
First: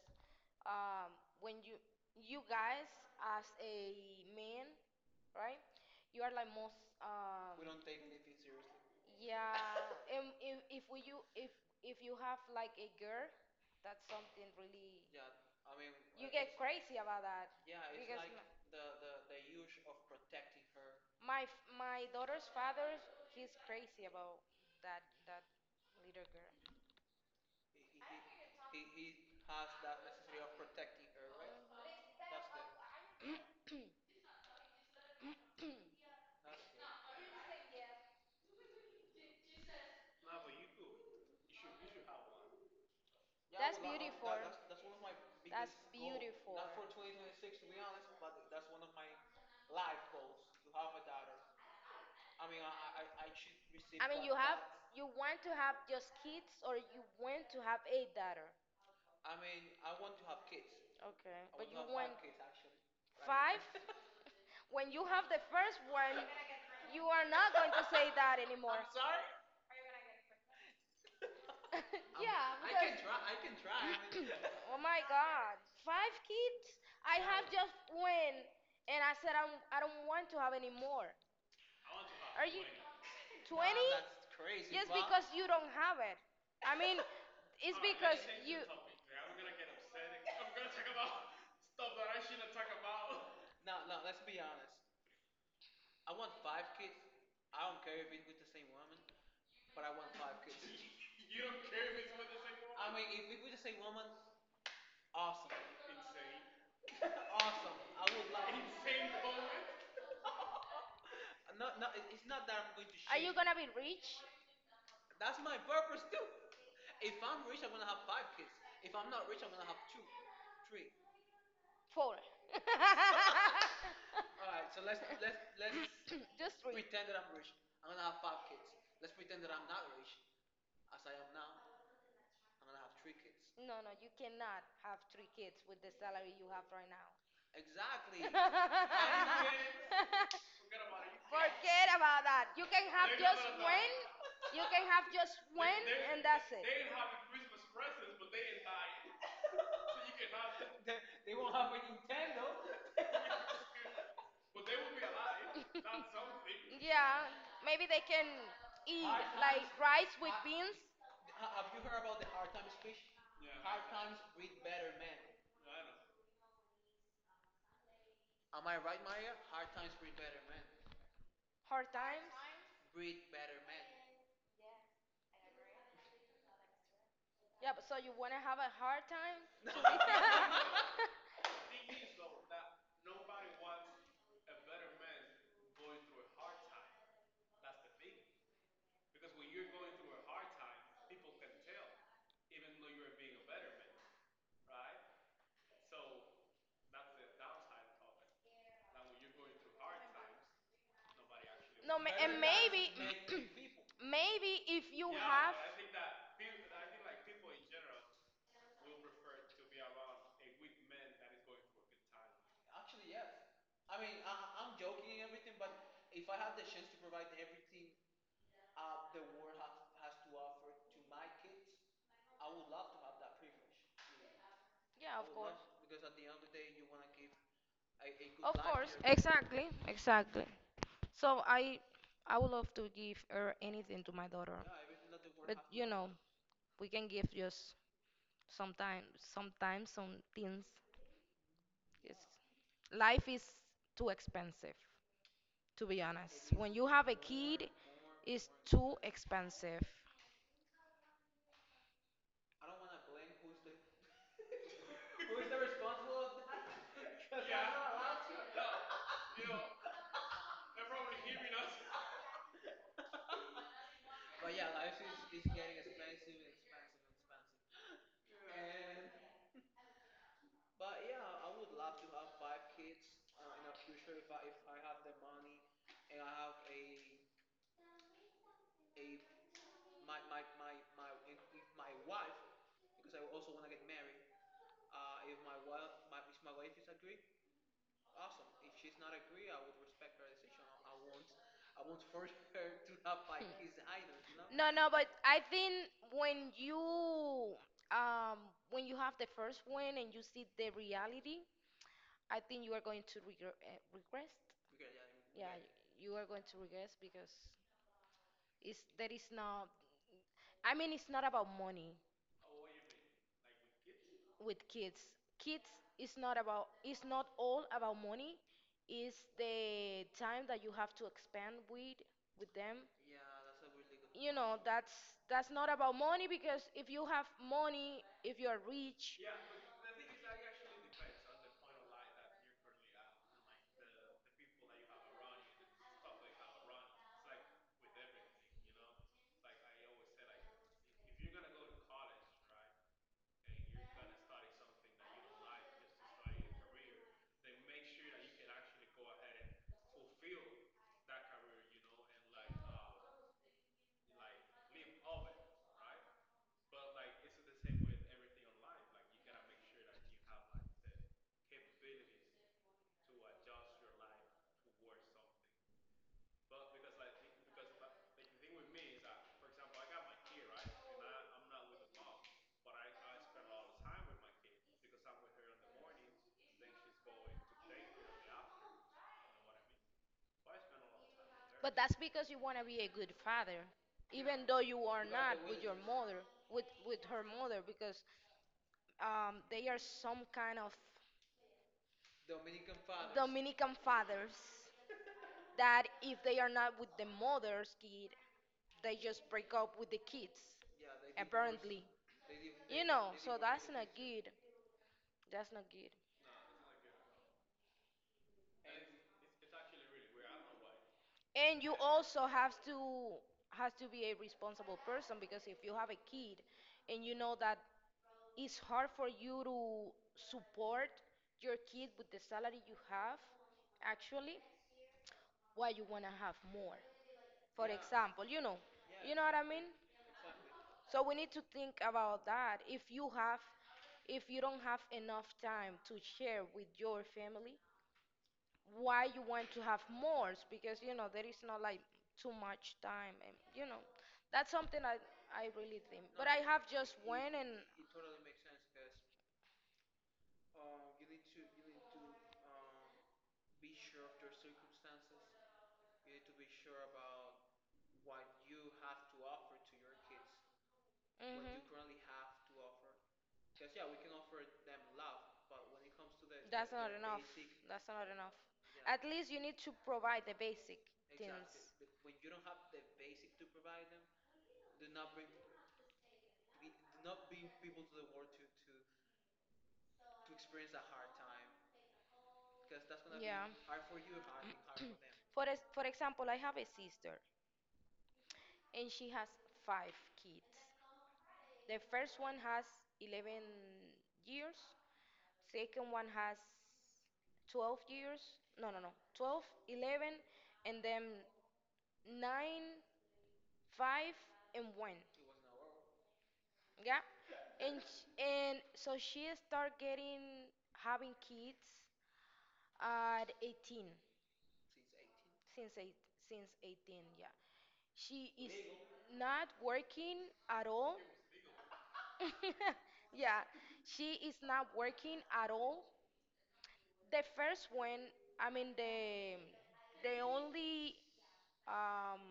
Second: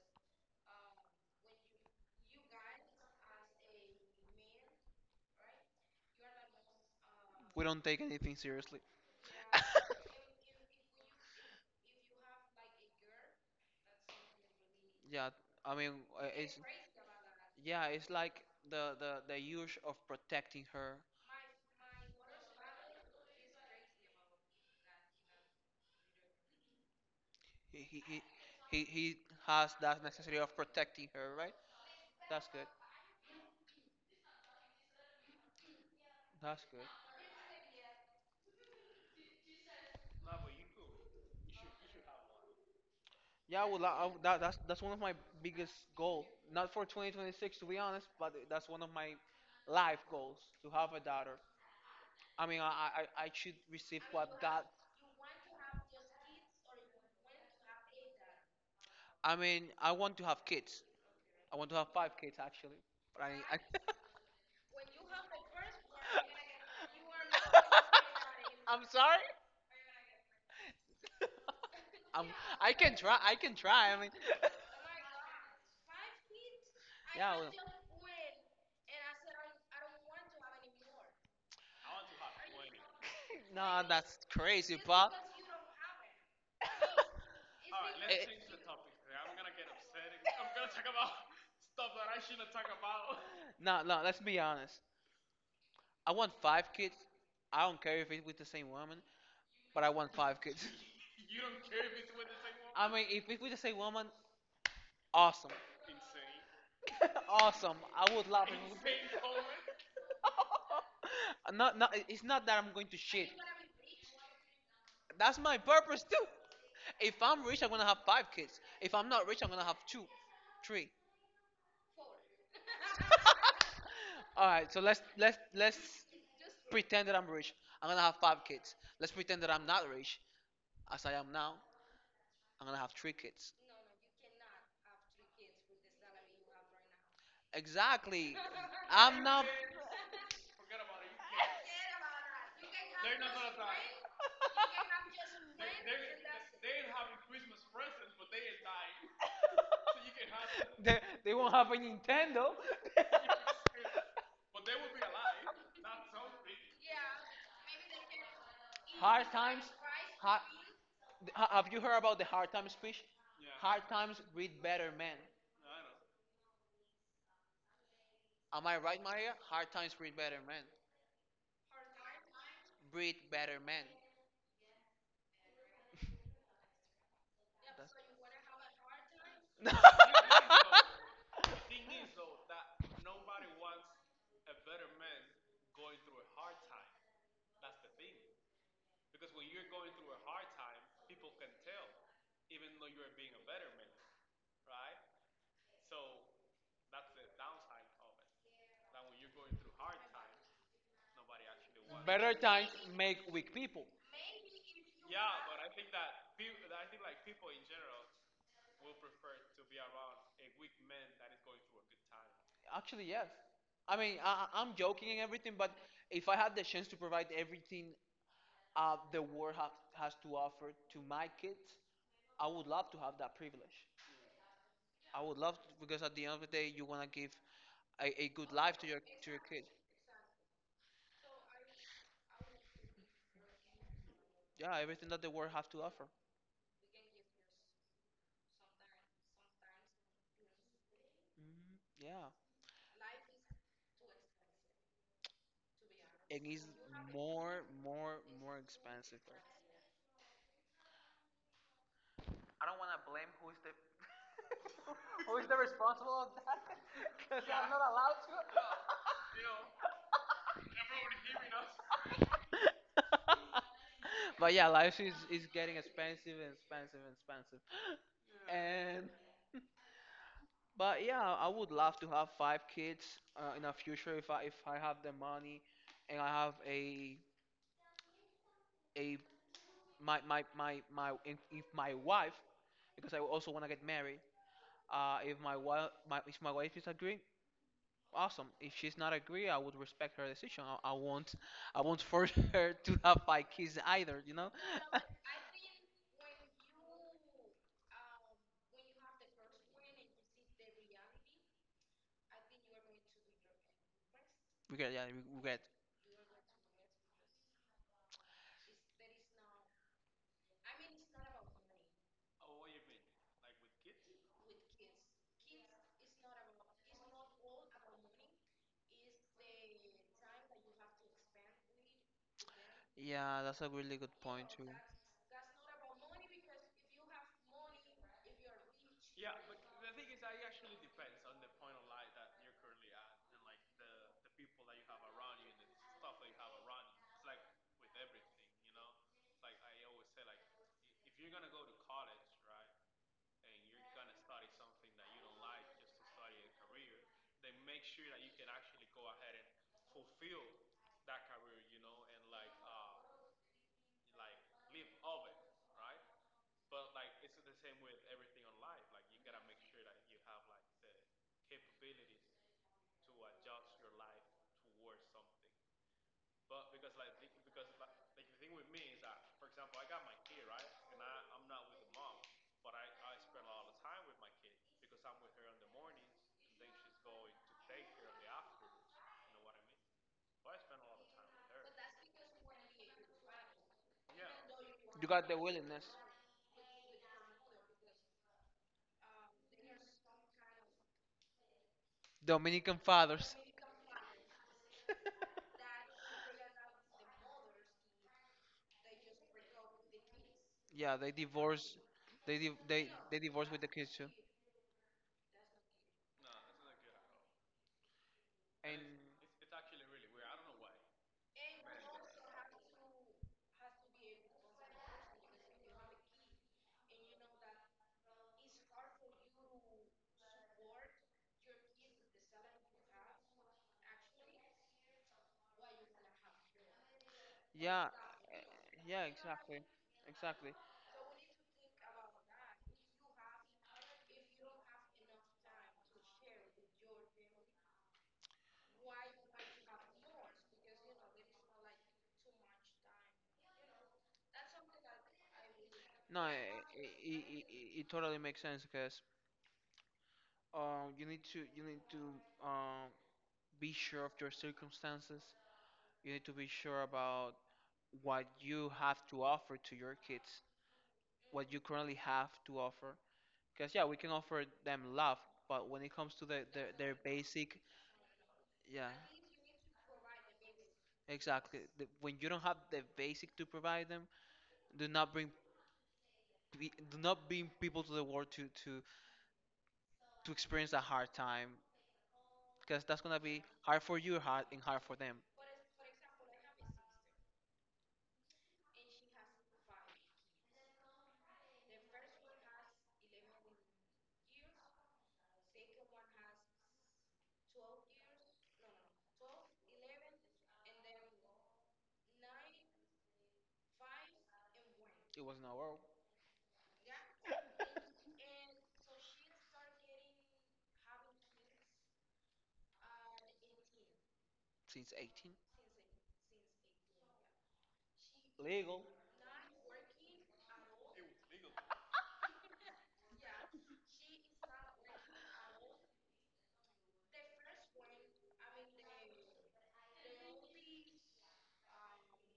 S2: um, when you guys as a man, right? You are like most
S1: We
S2: we
S1: don't take anything seriously.
S2: yeah. And if you have like a girl, that's something really. Yeah,
S1: Yeah,
S2: I
S1: I
S2: mean.
S1: mean,
S2: You get it's crazy about that. Yeah,
S1: yeah,
S2: it's
S1: it's
S2: because like
S1: like
S2: the
S1: the
S2: the
S1: the
S2: the
S1: the
S2: use
S1: use of
S2: of protecting
S1: protecting
S2: her.
S1: her.
S2: My daughter's father, he's crazy about that that little girl.
S1: He he
S2: He
S1: he
S2: he he
S1: he,
S2: he
S1: he
S2: he
S1: has
S2: has
S1: that
S2: that
S1: necessity
S2: necessity of
S1: of protecting
S2: protecting her,
S1: her, right?
S2: right? That's
S1: That's
S2: the.
S1: good. That's good. Yeah,
S2: That's
S1: well,
S2: beautiful.
S1: that's one of my biggest
S2: That's
S1: goal.
S2: beautiful.
S1: Not for 2026, to be honest, but that's one of my life goals to have a daughter. I mean, I should receive.
S2: I mean, you want to have just kids, or you want to have a daughter,
S1: I mean, I want to have kids.
S2: okay,
S1: I
S2: but
S1: want to
S2: you
S1: have five
S2: want
S1: kids actually. But I,
S2: five. When you have the first one, you are not going to say that anymore.
S1: I'm sorry.
S2: Yeah,
S1: I can
S2: because
S1: try. I can try. I mean,
S2: oh my god, five kids? I have just one, and I said I don't want to have any more. Are you
S1: no,
S2: 20?
S1: that's
S2: That's crazy.
S1: crazy.
S2: Just wow. Because you don't have it. I mean, it's alright, because let's change the you. Topic.
S1: No, no. Let's be honest. I want five
S2: Okay.
S1: kids. I don't care if it's with the same woman, but I want five kids. mean,
S2: Wait,
S1: if
S2: if we
S1: it's with
S2: could
S1: the
S2: just say
S1: same
S2: woman,
S1: woman, awesome,
S2: awesome.
S1: awesome.
S2: awesome. I
S1: I would
S2: would
S1: love.
S2: like.
S1: not, not,
S2: It-
S1: it's
S2: it's
S1: not
S2: not that
S1: that
S2: I'm
S1: I'm going
S2: going to.
S1: to
S2: Are shit.
S1: shit.
S2: You gonna be rich?
S1: That's my purpose
S2: Purpose too.
S1: too. If
S2: If I,
S1: I'm rich, I'm gonna have five kids. If
S2: if I
S1: I'm not rich, I'm gonna have
S2: have two,
S1: two,
S2: three,
S1: three.
S2: four.
S1: All right, so let's
S2: Let's
S1: let's
S2: let's let's
S1: let's
S2: just three. Wait.
S1: pretend that I'm rich. I'm gonna have five kids. Let's pretend that I'm not rich, as I am now. I'm gonna have three kids.
S2: No, no, you cannot have three kids with the salary you have right now.
S1: Exactly. I'm not.
S2: Forget about that. You can have just one. You can have just one, and that's it. They,
S1: They,
S2: they
S1: they
S2: won't
S1: won't
S2: have
S1: have a
S2: a Nintendo.
S1: Nintendo.
S2: yeah, maybe they can eat hard times. Like rice with beans.
S1: ha-
S2: Have
S1: Have you
S2: you
S1: heard
S2: heard
S1: about
S2: about
S1: the
S2: the hard
S1: hard
S2: times
S1: times
S2: speech?
S1: speech?
S2: Hard
S1: Hard
S2: times
S1: times breed
S2: breed
S1: better
S2: better men.
S1: men.
S2: Am
S1: Am
S2: I
S1: I
S2: right,
S1: right,
S2: Maria?
S1: Maria?
S2: Hard
S1: Hard
S2: times
S1: times
S2: breed
S1: breed better
S2: better men.
S1: men.
S2: Hard times.
S1: Breed
S2: Breed
S1: better
S2: better
S1: men.
S2: men. Yeah, but so you wanna have a hard time? Better nobody better and
S1: Better
S2: times
S1: times
S2: maybe,
S1: make
S2: make good
S1: weak
S2: people.
S1: people.
S2: Maybe if you
S1: Actually,
S2: actually, yes.
S1: yes. I mean, I'm joking and everything, but
S2: If,
S1: if I had the chance to provide everything
S2: the
S1: the world has to offer to my kids, I would love to have that privilege.
S2: yeah,
S1: I would
S2: of
S1: love to, because at the end of the day, you want to give a good
S2: course. Of
S1: life
S2: course,
S1: to your kid.
S2: exactly, exactly. So I would love to give her anything to my daughter.
S1: Yeah, everything that the world have to
S2: You
S1: offer.
S2: know, we can give just sometimes sometimes some things.
S1: Mhm. Yeah.
S2: Life is too expensive, to be
S1: And
S2: honest.
S1: it's
S2: When you have a
S1: more,
S2: kid,
S1: more,
S2: it's
S1: more
S2: too
S1: expensive.
S2: expensive.
S1: I don't want to blame who's the responsible of that. 'Cause I'm not allowed to. But yeah, life is getting expensive and expensive and expensive. And But yeah, I would love to have five kids in the future
S2: But
S1: if
S2: if I
S1: I if
S2: am
S1: I
S2: my
S1: have the money and I have a my
S2: wife,
S1: my my my if my wife, because I also want to get married. Uh, if my wife my
S2: my
S1: if my wife is agree, awesome. If she's not agree, I would respect her decision. I won't force her to have five kids either.
S2: partner, no, no, but I think when you um when you have the first one and you see the reality, I think you are going to regress. Regret,
S1: Regret, yeah,
S2: yeah, yeah,
S1: regret.
S2: regret. You are going to regress because it's that is not. I mean, it's not about money. With kids. Kids is not about it's not all about money. It's the time that you have to expend with them.
S1: Yeah, that's a really good.
S2: You know, that's not about money because if you have money, if you're rich, but that's because you want to be a good father, even though you
S1: You
S2: are
S1: got the
S2: not with your
S1: willingness.
S2: mother, with her mother, because they are some kind of
S1: Dominican
S2: Dominican fathers,
S1: fathers.
S2: Dominican fathers that if they are not with the mother's kid, they just break up with the kids. Yeah,
S1: Yeah, they
S2: they divorce.
S1: divorce.
S2: Apparently,
S1: They
S2: they
S1: di-
S2: you
S1: they
S2: know.
S1: they
S2: They So divorce
S1: divorce with the
S2: that's the
S1: kids
S2: not
S1: too.
S2: kids. Good. That's not good.
S1: And
S2: And you also have to, has to be a responsible person because if you have a kid and you know that it's hard for you to support your kid with the salary you have, actually, why you want to have more? For
S1: yeah,
S2: example,
S1: yeah,
S2: you know what I
S1: exactly,
S2: mean?
S1: exactly.
S2: So we need to think about that. If you have, if you don't have enough time to share with your family, why you want to have more because you know there is not like too much time and you know that's something I really think
S1: No,
S2: but I have just
S1: it
S2: went
S1: it,
S2: and
S1: it, it totally makes sense because you need to um be sure of your circumstances. You need to be sure about what you have to offer to your kids, what you
S2: mhm.
S1: currently have to offer. Because
S2: Because
S1: yeah,
S2: yeah,
S1: we
S2: we
S1: can
S2: can
S1: offer
S2: offer
S1: them
S2: them
S1: love,
S2: love, but
S1: but when
S2: when
S1: it
S2: it
S1: comes
S2: comes
S1: to
S2: to the, that's the
S1: their
S2: not their enough. Basic,
S1: basic,
S2: that's not enough.
S1: yeah,
S2: Yeah, at least you need to provide the basic exactly. Things.
S1: exactly. The,
S2: But
S1: when
S2: when
S1: you
S2: you
S1: don't
S2: don't
S1: have
S2: have
S1: the
S2: the
S1: basic
S2: basic
S1: to
S2: to
S1: provide
S2: provide
S1: them,
S2: them,
S1: do
S2: do
S1: not
S2: not
S1: bring
S2: bring do
S1: do not
S2: not
S1: bring
S2: bring
S1: people
S2: people
S1: to
S2: to
S1: the
S2: the
S1: world
S2: world to
S1: to
S2: to
S1: to
S2: to
S1: to experience a
S2: experience a
S1: hard
S2: hard
S1: time,
S2: time,
S1: because
S2: because
S1: that's
S2: that's
S1: gonna
S2: gonna be
S1: be
S2: yeah.
S1: hard
S2: Hard
S1: for
S2: for
S1: you,
S2: you,
S1: hard
S2: hard
S1: and hard
S2: hard for.
S1: for them.
S2: For, for example, I have a sister and she has five kids. The first one has 11 years, second one has 12 years. No, no, no. 12, 11, and then 9, 5, and 1.
S1: It was in our world
S2: Yeah. And and so she start getting having kids at 18.
S1: since 18.
S2: Since eight, since 18, yeah. She is
S1: Legal.
S2: not working at all. yeah, she is not working at all. The first one, I mean the only um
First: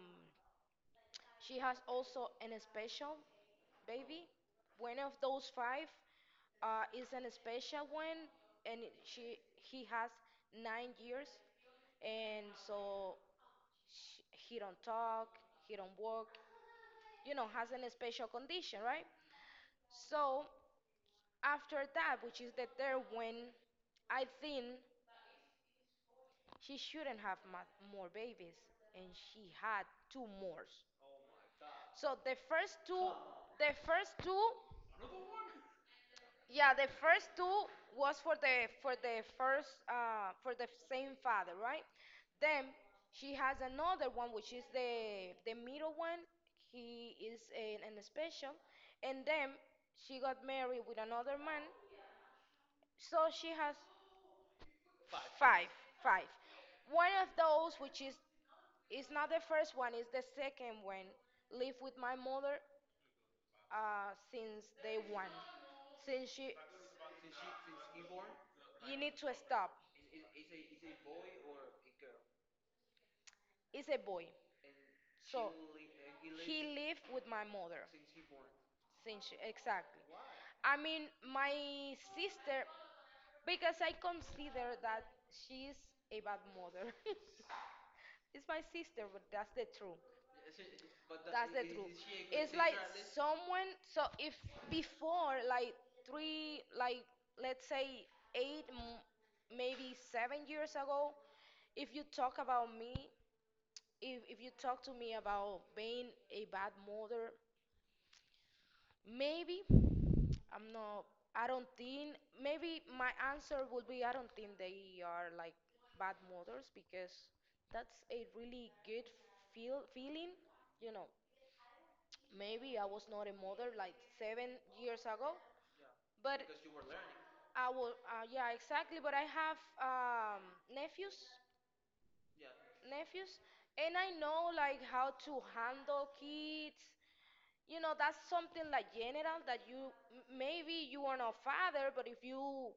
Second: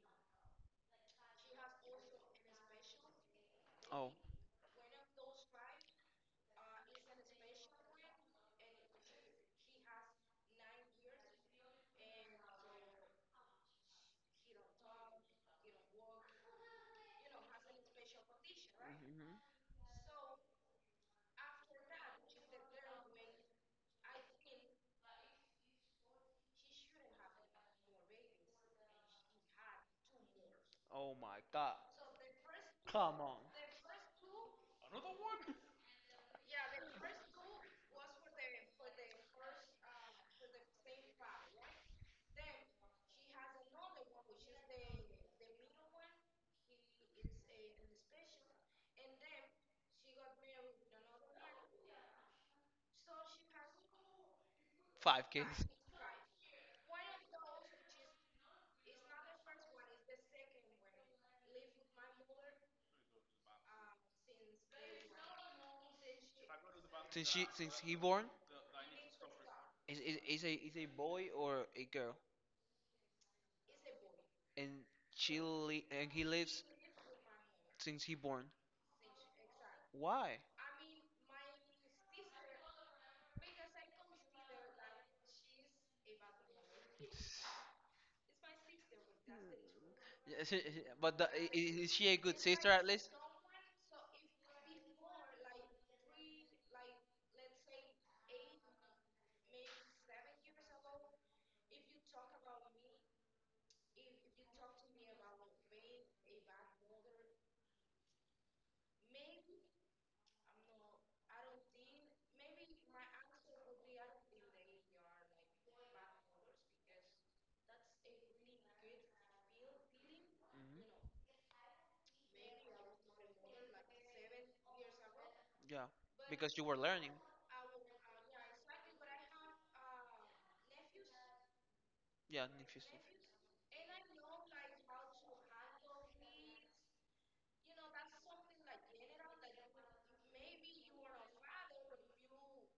S2: she has also an special baby. One of those five is an special one, and she he has 9 years, and so sh he don't talk, he don't walk, you know, has an special condition, right?
S1: Hmm.
S2: So after that, which is the third one, I think she shouldn't have more babies, and she had two more.
S1: Oh my God.
S2: So the first two,
S1: Come on.
S2: the first two, yeah, the first two was for the first for the same father, right? Then she has another one, which is the middle one. He is an special, and then she got married with another man. So she has
S1: Five
S2: five. Five. One of those, which is not the first one, is the second one. Live with my mother since day one. Since she,
S1: kids since he born.
S2: you need to stop.
S1: Is a boy or a girl,
S2: It's a boy.
S1: and she
S2: So
S1: li and he lives
S2: he lived with my mother
S1: since he born.
S2: since she, exactly.
S1: Why?
S2: I mean, my sister, because I consider that she's a bad mother. It's my sister, but that's the truth.
S1: Yes. But
S2: That's the
S1: is
S2: truth.
S1: she a good?
S2: It's like someone, so if before, like three, like let's say eight, maybe 7 years ago, if you talk about me, if you talk to me about being a bad mother, maybe I'm not. I don't think. Maybe my answer would be I don't think they are like bad mothers because that's a really good feeling. You
S1: Mhm,
S2: know, maybe I was not a mother like 7 years ago,
S1: yeah,
S2: but
S1: because you were learning.
S2: I was. Yeah, exactly. But I have nephews
S1: Yeah, Nifis.
S2: nephews and I know like how to handle kids you know that's something like general that you maybe you are not father but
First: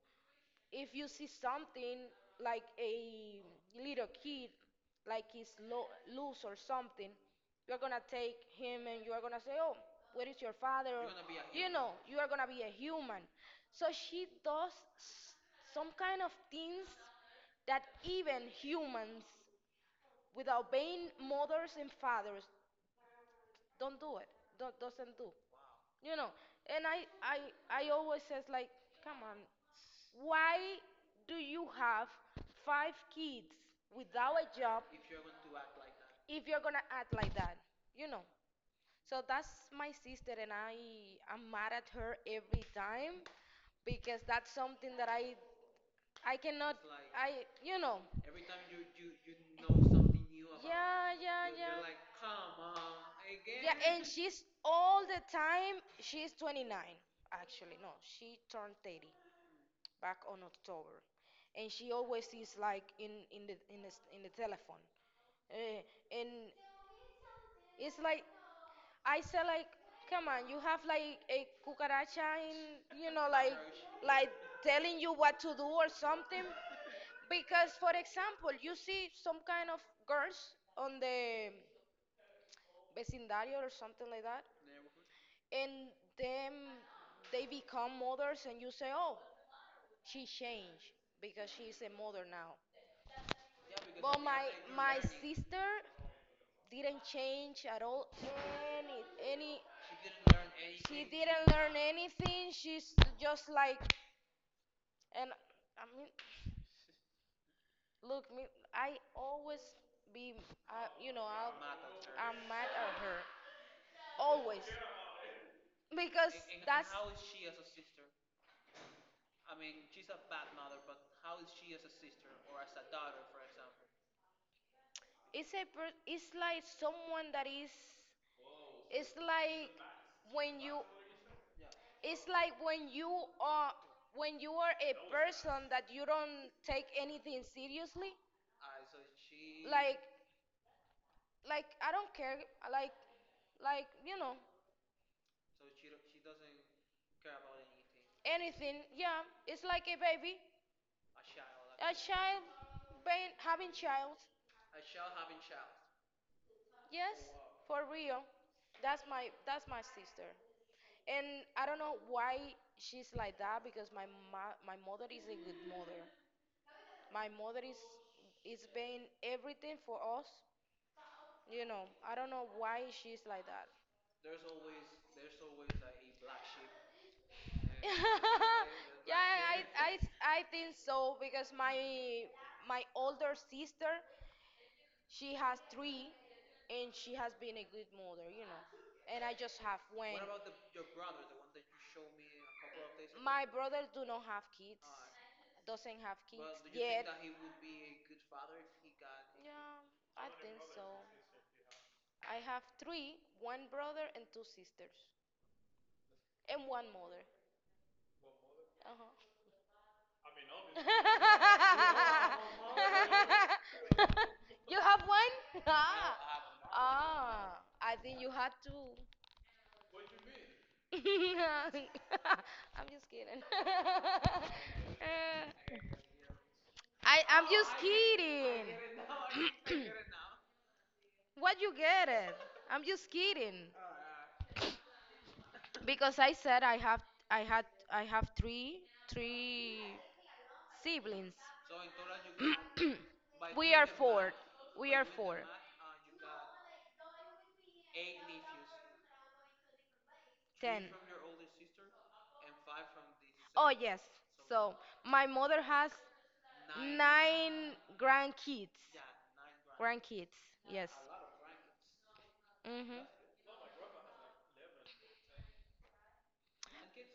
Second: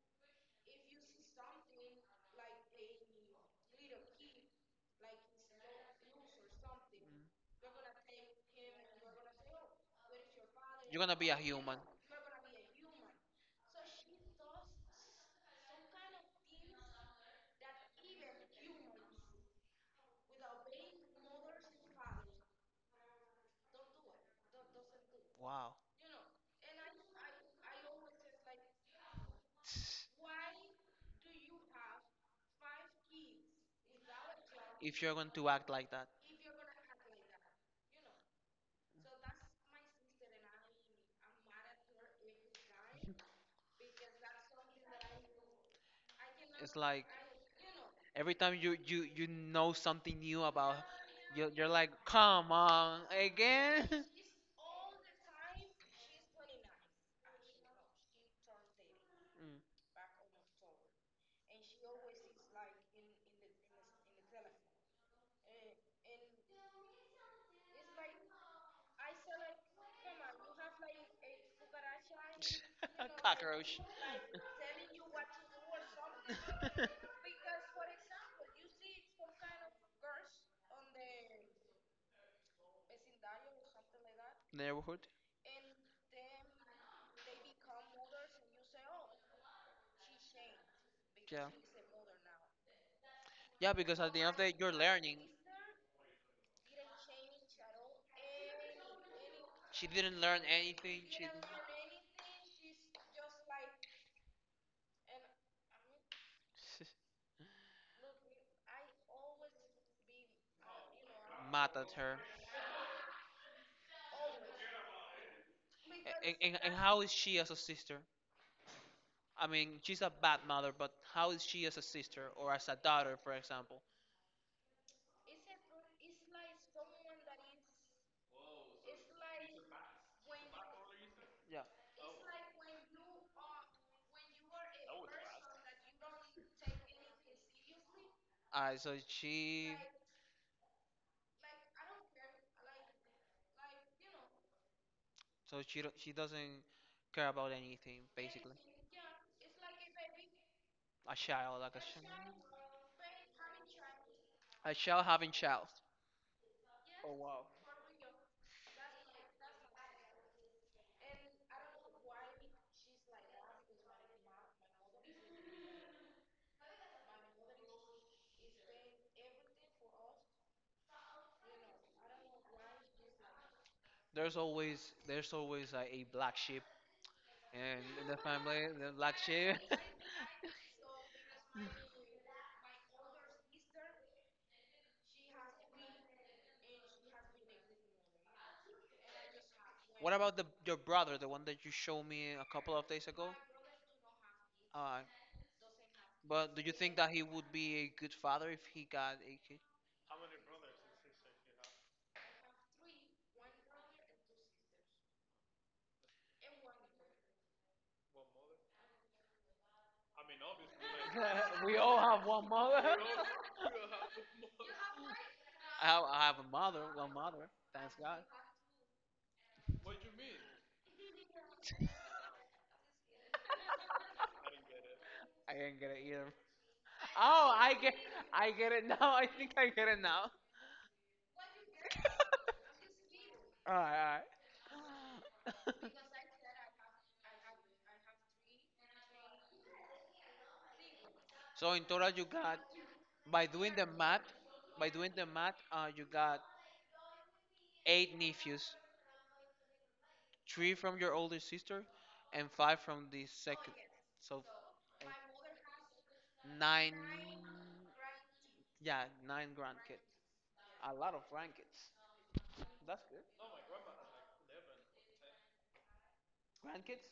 S2: if you see something like a little kid like he's loose or something
S1: Mm.
S2: you're gonna take him and you're gonna say oh where is your father or, you know you are gonna be a human so she does some kind of things that even humans without being mothers and fathers don't do it. Don't doesn't do.
S1: Wow.
S2: You know, and I I always says like, come on, why do you have five kids without a job
S1: Act like that.
S2: if you're gonna act like that? You know. So that's my sister, and I am mad at her every time because that's something that I cannot
S1: Like
S2: I you know
S1: every time you know something new about,
S2: yeah, yeah,
S1: you're
S2: yeah.
S1: like, come
S2: Like,
S1: on
S2: yeah,
S1: again.
S2: and she's all the time, she's 29, actually. No, she turned 30
S1: Mm.
S2: back on October. And she always is like in the telephone. Eh, and it's like I said, like, come on, you have like a cucaracha in, you know, like telling you what to do or something. Because, for example, you see some kind of girls on the vecindario or something like that,
S1: Neighborhood.
S2: and then they become mothers, and you say, oh, she changed because she's a mother now.
S1: Yeah, because
S2: But my sister didn't change at all any any
S1: she didn't learn.
S2: she didn't learn anything. She's just like and I mean look me I always be you know I'll,
S1: Mad at her.
S2: I'm mad at her always because and that's
S1: How
S2: how
S1: is
S2: is
S1: she
S2: she
S1: as
S2: as
S1: a
S2: a
S1: sister?
S2: sister?
S1: I
S2: I
S1: mean,
S2: mean,
S1: she's
S2: she's
S1: a
S2: a
S1: bad
S2: bad
S1: mother,
S2: mother,
S1: but
S2: but
S1: how
S2: how
S1: is
S2: is
S1: she
S2: she
S1: as a
S2: as a
S1: sister
S2: sister
S1: or
S2: or
S1: as
S2: as
S1: a
S2: a
S1: daughter,
S2: daughter,
S1: for
S2: for
S1: example?
S2: example? It's like someone that is it's like when you
S1: Yeah.
S2: yeah. It's like are when you are a person that you don't take anything seriously.
S1: Uh, so
S2: So
S1: she,
S2: Like like I don't care. Like like you know so
S1: she
S2: she doesn't
S1: doesn't care
S2: care
S1: about
S2: about
S1: anything.
S2: anything. Anything. Yeah, it's like a baby,
S1: A
S2: a
S1: child,
S2: child.
S1: like
S2: A child, being, having child.
S1: a
S2: A
S1: child
S2: child
S1: having
S2: having
S1: child.
S2: child.
S1: Oh
S2: Yes,
S1: wow.
S2: for real. That's my, that's my sister. And I don't know why she's like that because my mother is a good mother. My mother is paying everything for us. You know, I don't know why she's like that.
S1: There's always, there's always a black sheep in, in the family.
S2: yeah, I I think so because my older sister, she has three, and she has been a good mother, you know. And I just have one.
S1: What
S2: What
S1: about
S2: about
S1: the
S2: the
S1: your
S2: your
S1: brother,
S2: brother,
S1: the
S2: the
S1: one
S2: one that
S1: that you
S2: you
S1: showed
S2: showed me
S1: me
S2: a
S1: a couple
S2: couple
S1: of
S2: of
S1: days
S2: days ago?
S1: ago?
S2: My brother do not have kids,
S1: Uh,
S2: alright. Doesn't have kids well,
S1: but do
S2: do
S1: you
S2: you
S1: think
S2: think yet.
S1: that
S2: That
S1: he
S2: he
S1: would
S2: would
S1: be
S2: be a
S1: a good
S2: good
S1: father
S2: father
S1: if
S2: if
S1: he
S2: he got
S1: got
S2: a
S1: a
S2: good
S1: kid?
S2: yeah, I think so. I have three, one brother and two sisters, and one mother. Uh-huh.
S1: One mother.
S2: you have one? No,
S1: I have,
S2: ah.
S1: I have a mother, one mother.
S2: Ah, I
S1: Thanks
S2: think
S1: God.
S2: you had two. I'm just kidding.
S1: I
S2: Uh,
S1: didn't get it either.
S2: I'm
S1: Oh,
S2: just
S1: I get, I
S2: kidding.
S1: get it now. I think I get it now.
S2: What you get it? I'm just kidding.
S1: All right, all right.
S2: Because I said I have, I had, I have three three siblings.
S1: So in total, you got, by
S2: we
S1: doing
S2: are
S1: the math,
S2: four.
S1: by
S2: We are
S1: doing the
S2: four.
S1: math, you got eight nephews, three
S2: Ten.
S1: from your older sister, and five from the,
S2: Oh, yes.
S1: so
S2: So my mother has
S1: nine.
S2: nine grandkids.
S1: Yeah, nine grand.
S2: Grandkids, yes.
S1: A lot of grandkids.
S2: Hmm.
S1: That's good. Grandkids?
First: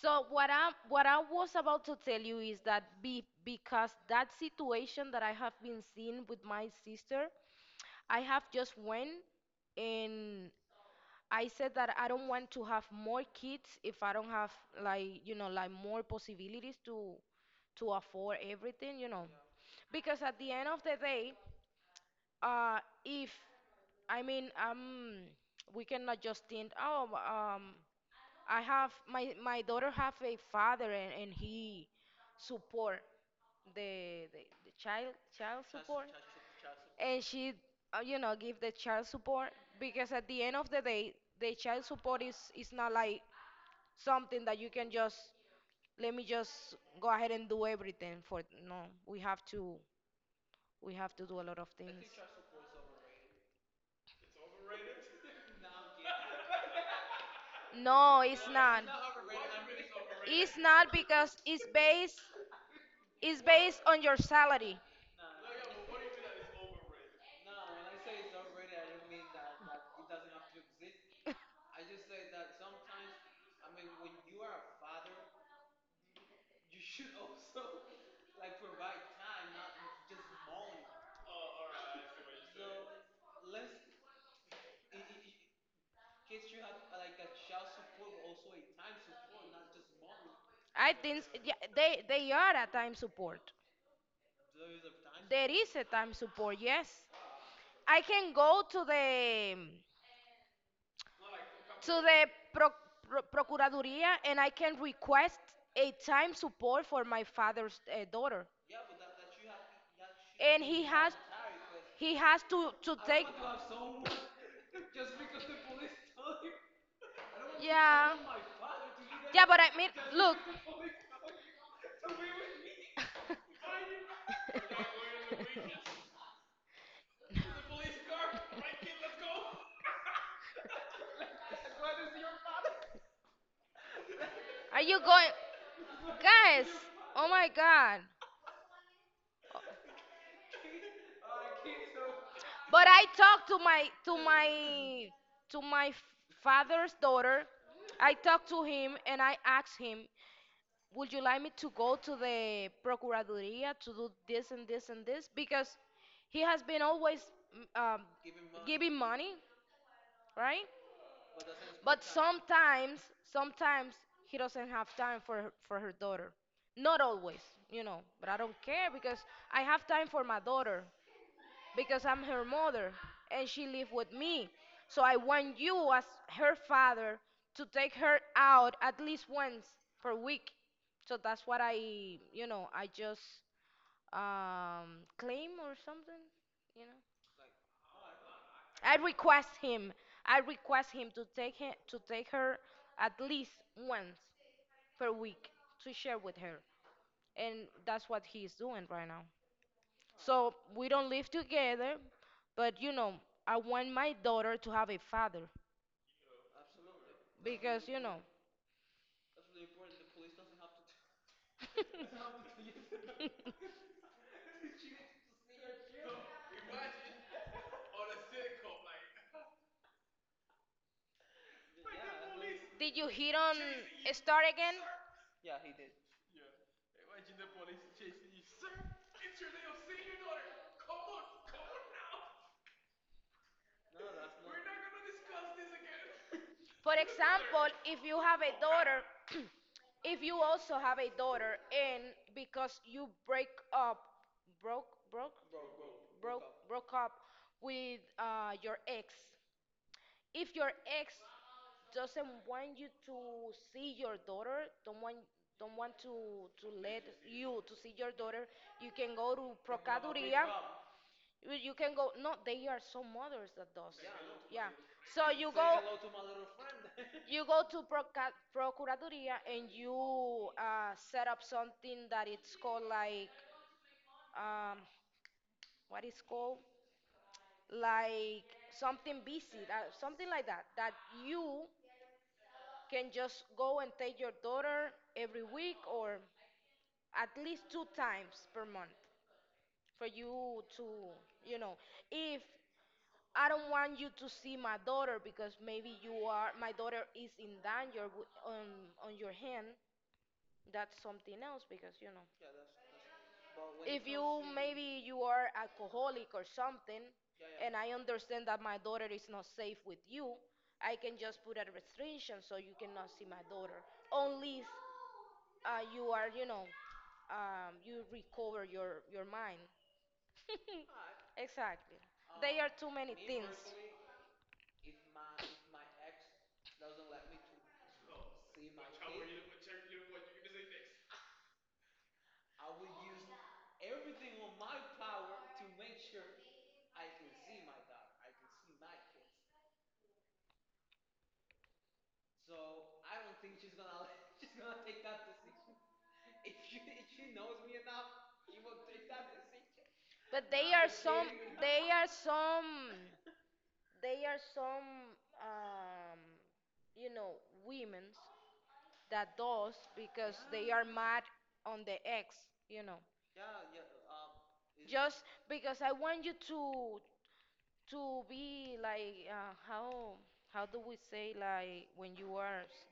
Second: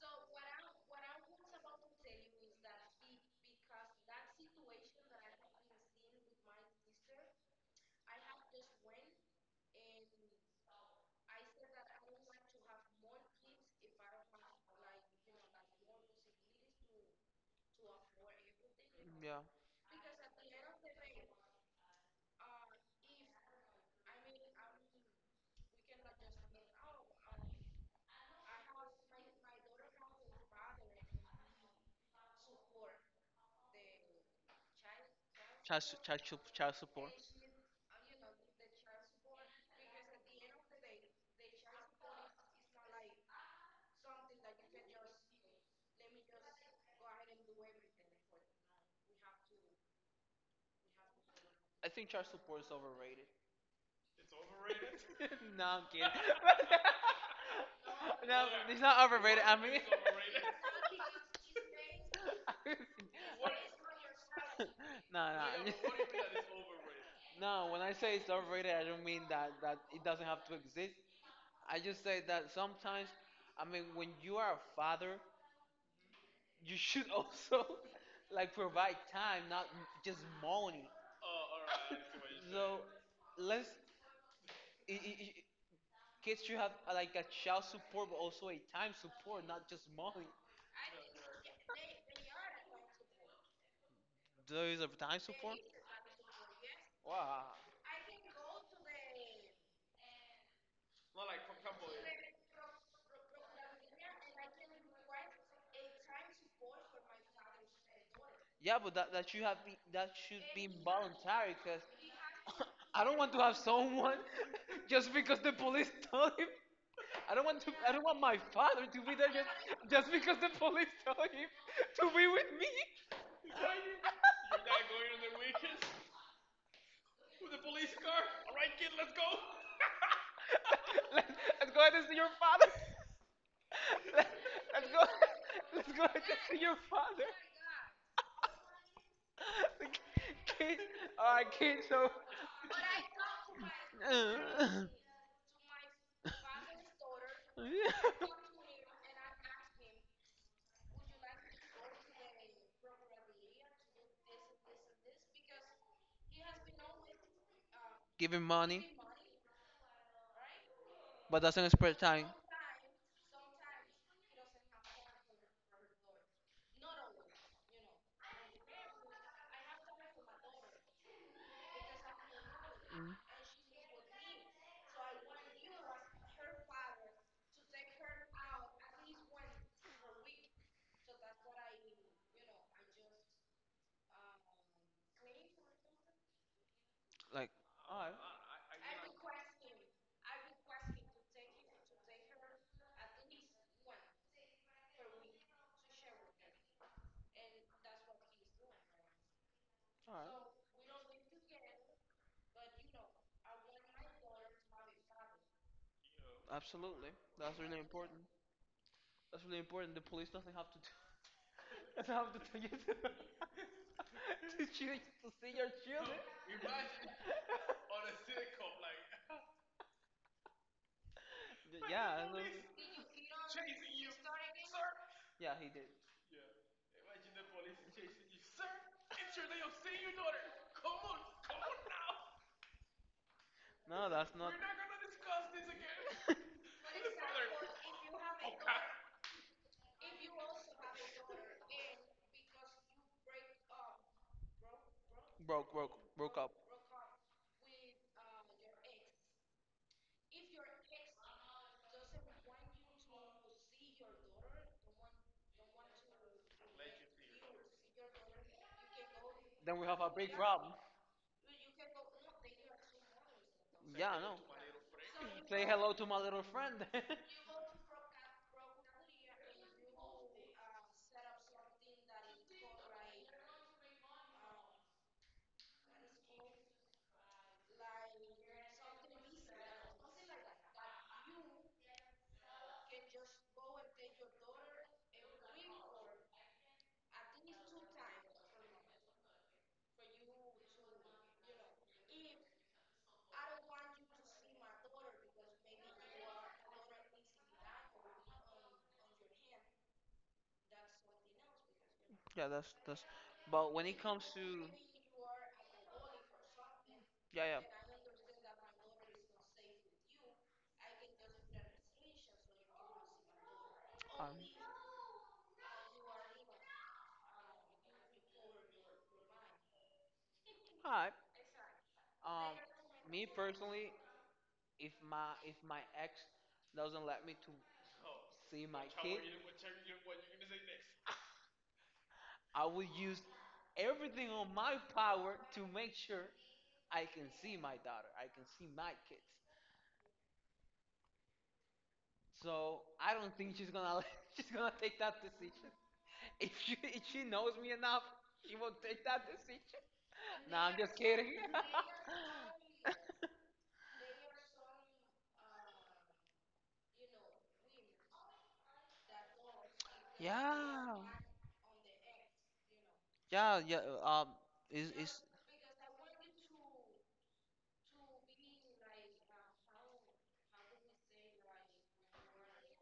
S2: So what I was about to tell you is that because that situation that I have been seeing with my sister, I have just went and I said that I don't want to have more kids if I don't have like you know like more possibilities to afford everything, you know.
S1: Yeah.
S2: Because at the end of the day, uh, if I mean, we cannot just think, I have my daughter have a father and he support the child
S1: Child, su-
S2: support,
S1: child, child, child support.
S2: and she give the child support, because at the end of the day, the child support is not like something that you can just let me just go ahead and do everything for. No, we have to. We have to do a lot of
S1: I
S2: things.
S1: think child support is overrated. No, I'm kidding.
S2: No. No, it's
S1: It's
S2: not.
S1: not overrated.
S2: It's not, because it's based on your salary.
S1: No,
S2: No, no.
S1: no. When I say it's overrated, I don't mean that it doesn't have to exist. I just say that sometimes, I mean, when you are a father, you should also
S2: Like,
S1: like provide time, not just money.
S2: so let's
S1: Let's
S2: it, it, it
S1: I- Kids
S2: kids
S1: should
S2: should
S1: have
S2: have like
S1: like
S2: a
S1: a child
S2: child support,
S1: support, but
S2: but also
S1: also
S2: a
S1: a
S2: time
S1: time
S2: support,
S1: support, not
S2: not
S1: just
S2: just
S1: money.
S2: money. I think yeah, they are a time support.
S1: There
S2: There
S1: is
S2: is a
S1: a time.
S2: time There support. Is a time support, yes.
S1: Wow.
S2: I can go to the pro, procuraduría, and I can request a time support for my father's daughter. Yeah,
S1: Yeah, but
S2: but that should have that
S1: that
S2: should
S1: should
S2: And be
S1: be
S2: he has voluntary,
S1: voluntary, cause
S2: because he has to I don't
S1: I don't
S2: take
S1: want to have
S2: want to
S1: someone just because the police told him. I don't
S2: have
S1: want to. I don't
S2: yeah.
S1: want my father to be there
S2: Yeah,
S1: just
S2: but I mean,
S1: just
S2: look,
S1: because the police told him to be with me. Let us go ahead and see your father. Let
S2: are
S1: us
S2: you
S1: go.
S2: going,
S1: Let's go ahead and see
S2: guys?
S1: your
S2: Oh
S1: father.
S2: my God!
S1: Kid, all right, kid. So
S2: But I talked to my father's daughter. I talked to him and I asked him, "Would you like me to go to the procuraduría to do this and this and this?" Because he has been always mm, um,
S1: give him money,
S2: giving money, right?
S1: but doesn't
S2: But
S1: expect time.
S2: sometimes he doesn't have time for her daughter. Not always, you know, but I don't care, because I have time for my daughter because I'm her mother and she live with me. So I want you as her father to take her out at least once per week. So that's what I, you know, I just claim or something, you know.
S1: Like, all right,
S2: I request him. I request him, to take her at least once per week to share with her, and that's what he's doing right now.
S1: all
S2: So we don't live together, but you know, I want my daughter to have a father
S1: right, absolutely. That's really
S2: because you know.
S1: important. That's really important. The police doesn't have to do. I don't have to tell you to, to choose to see your children.
S2: Did you hit on a start again?
S1: Yeah, he did. No, that's
S2: For example, if you have a daughter if you also have a daughter and because you break up, broke, broke,
S1: broke, broke.
S2: broke, broke up with your ex, if your ex doesn't want you to see your daughter, don't want to let you to see your daughter, you can go to
S1: Then we have a
S2: Procuraduría.
S1: problem.
S2: Well, you can go. No, they are some mothers that does. Yeah. Yeah. So you go. Hello
S1: Go
S2: to
S1: to
S2: my
S1: my little
S2: little friend.
S1: friend.
S2: You go to proca Procuraduría and you set up something that it's called like um, what is called like something busy, something like that, that you can just go and take your daughter every week or at least two times per month, for you to, you know, if I don't want you to see my daughter because maybe you are my daughter is in danger on your hand. That's something else, because you know
S1: Yeah, that's. But when
S2: if
S1: it
S2: you
S1: comes to,
S2: maybe you are alcoholic or something
S1: yeah,
S2: and
S1: yeah.
S2: I understand that my daughter is not safe with you, I can just put a restriction so you cannot see my daughter.
S1: Um,
S2: Only you are, you know, you recover your mind.
S1: Hi.
S2: Exactly. They
S1: Um,
S2: are too many
S1: Me
S2: things.
S1: personally,
S2: If
S1: if
S2: my
S1: my
S2: if
S1: if
S2: my
S1: my
S2: ex
S1: ex
S2: doesn't
S1: doesn't
S2: let
S1: let
S2: me
S1: me
S2: to
S1: to
S2: see,
S1: see my,
S2: I
S1: I
S2: will
S1: will
S2: use
S1: use everything
S2: everything on
S1: on
S2: my
S1: my
S2: power
S1: power
S2: to
S1: to
S2: make
S1: make
S2: sure
S1: sure
S2: I
S1: I
S2: can
S1: can
S2: see
S1: see
S2: my
S1: my
S2: daughter.
S1: daughter.
S2: I
S1: I
S2: can
S1: can
S2: see
S1: see
S2: my
S1: my
S2: kids.
S1: kids.
S2: So
S1: So
S2: I
S1: I
S2: don't
S1: don't
S2: think
S1: think
S2: she's
S1: she's
S2: gonna
S1: gonna
S2: let, she's
S1: she's
S2: gonna
S1: gonna
S2: take
S1: take
S2: that
S1: that
S2: decision.
S1: decision.
S2: If
S1: If
S2: she
S1: she
S2: if
S1: if
S2: she
S1: she
S2: knows
S1: knows
S2: me
S1: me
S2: enough,
S1: enough,
S2: she
S1: she
S2: will
S1: won't
S2: take
S1: take
S2: that
S1: that
S2: decision.
S1: decision.
S2: But no,
S1: No,
S2: they
S1: I'm
S2: are
S1: just
S2: some,
S1: kidding.
S2: they are some, they are some, you know, women's that does because they are
S1: Yeah,
S2: mad on the ex, you know.
S1: yeah, yeah. uh, Um, is
S2: Just because I want you to be like how do we say like when you are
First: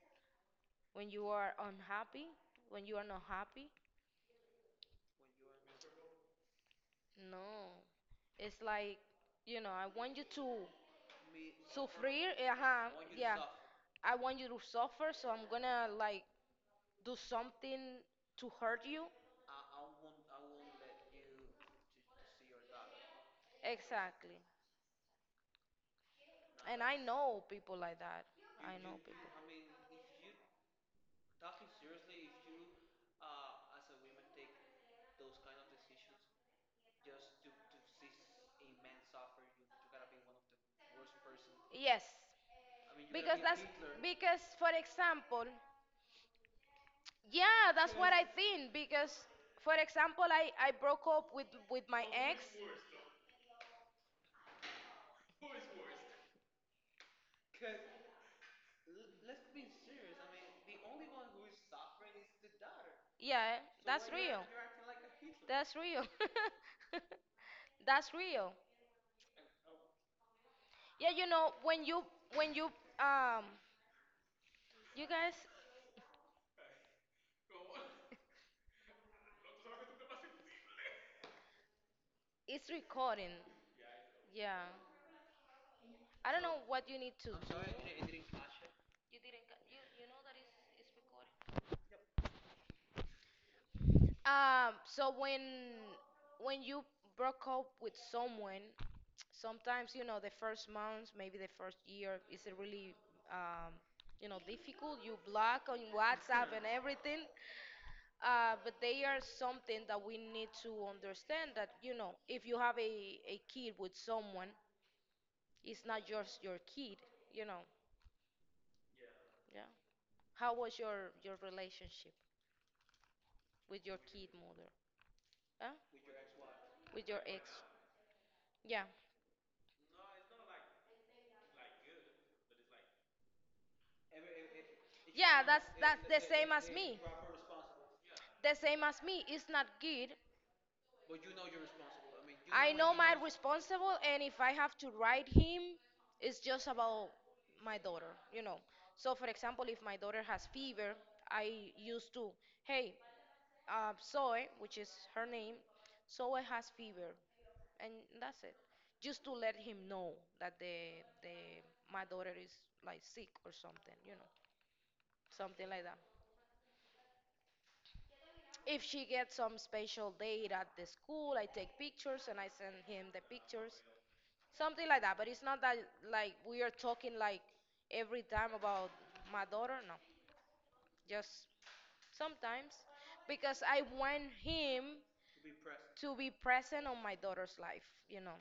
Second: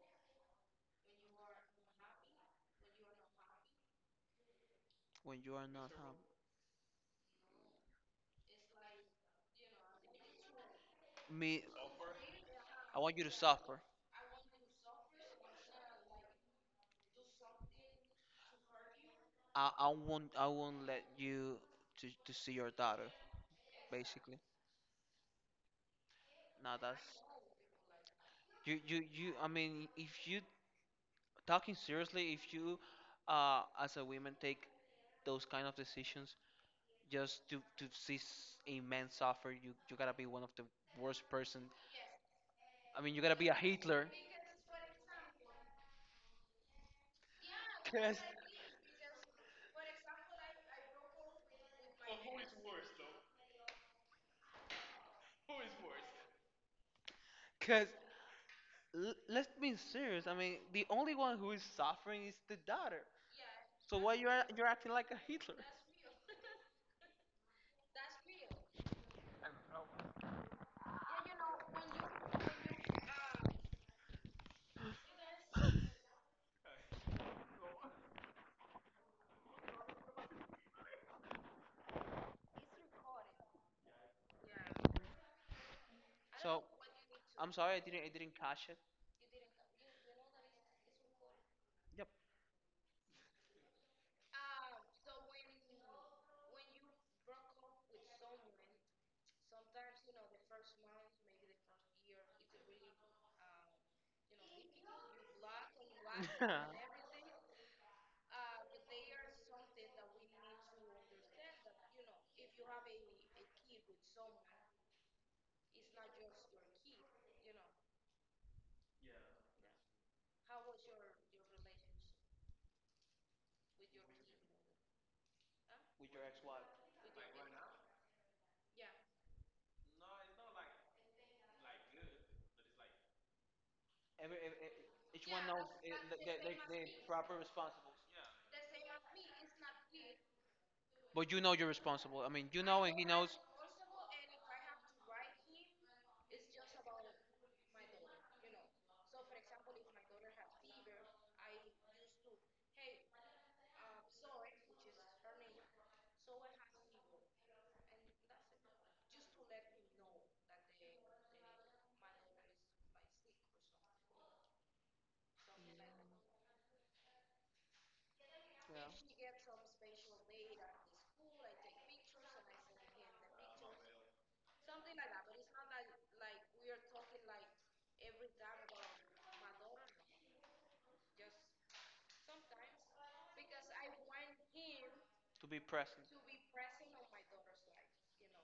S2: when you are unhappy, when you are not happy?
S1: when you are not happy.
S2: No. It's like, you know, I want you to
S1: Me,
S2: sufrir, eh, ajá,
S1: I want you to
S2: yeah.
S1: suffer.
S2: I want you to suffer, so I'm gonna like do something to hurt you.
S1: I won't let you to see your daughter. Basically,
S2: Exactly.
S1: no,
S2: And I
S1: that's
S2: know people like that. I
S1: you
S2: know
S1: you
S2: people.
S1: you. I mean, if you talking seriously, if you, as a woman take those kind of decisions, just to see a man suffer. You gotta be one of the worst person.
S2: Yes.
S1: I mean, you gotta
S2: Because
S1: be a
S2: that's
S1: Hitler.
S2: because for example, yeah, that's what
S1: because
S2: I think because for example, I broke up with my ex.
S1: because
S2: L- let's
S1: let's
S2: be
S1: be
S2: serious.
S1: serious,
S2: I
S1: I
S2: mean,
S1: mean
S2: the
S1: the
S2: only
S1: only
S2: one
S1: one
S2: who
S1: who
S2: is
S1: is
S2: suffering
S1: suffering
S2: is
S1: is
S2: the
S1: the
S2: daughter.
S1: daughter,
S2: Yeah, so
S1: so
S2: that's
S1: why
S2: why do
S1: you're
S2: you have real. Have
S1: you're
S2: to
S1: acting like a
S2: get emotional?
S1: Hitler.
S2: That's real. That's real. Yeah, you know, when you you guys, it's recording. Yeah. I don't know
S1: So
S2: what you need to I'm do.
S1: I'm
S2: Sorry,
S1: sorry, i didn't i
S2: I didn't
S1: didn't
S2: catch
S1: catch
S2: it.
S1: it. Yep.
S2: So when you broke up with someone, sometimes you know the first months, maybe the first year, is it really um, you know difficult? You block on WhatsApp and everything, but they are something that we need to understand that you know if you have a kid with someone, it's not just your kid, you know. Yeah. How was your relationship with your kid mother? Huh?
S1: With your ex-wife,
S2: With your ex. Yeah. No, like
S1: every,
S2: yeah, that's the same as me.
S1: proper, responsible.
S2: Yeah. The same as me. It's not good.
S1: But you know you're
S2: So
S1: responsible, I mean you
S2: I know my responsible, and if I have to write him, it's just about my daughter, you know. So, for example, if my daughter has fever, I used to, hey, Zoe, which is her name, Zoe has fever, and that's it. Just to let him know that the my daughter is like sick or something, you know, something like that. If she gets some special date at the school, I take pictures and I send him the pictures. Something like that. But it's not that like we are talking like every time about my daughter. No, just sometimes because I want him
S1: need to be present.
S2: to be present on my daughter's life, you know,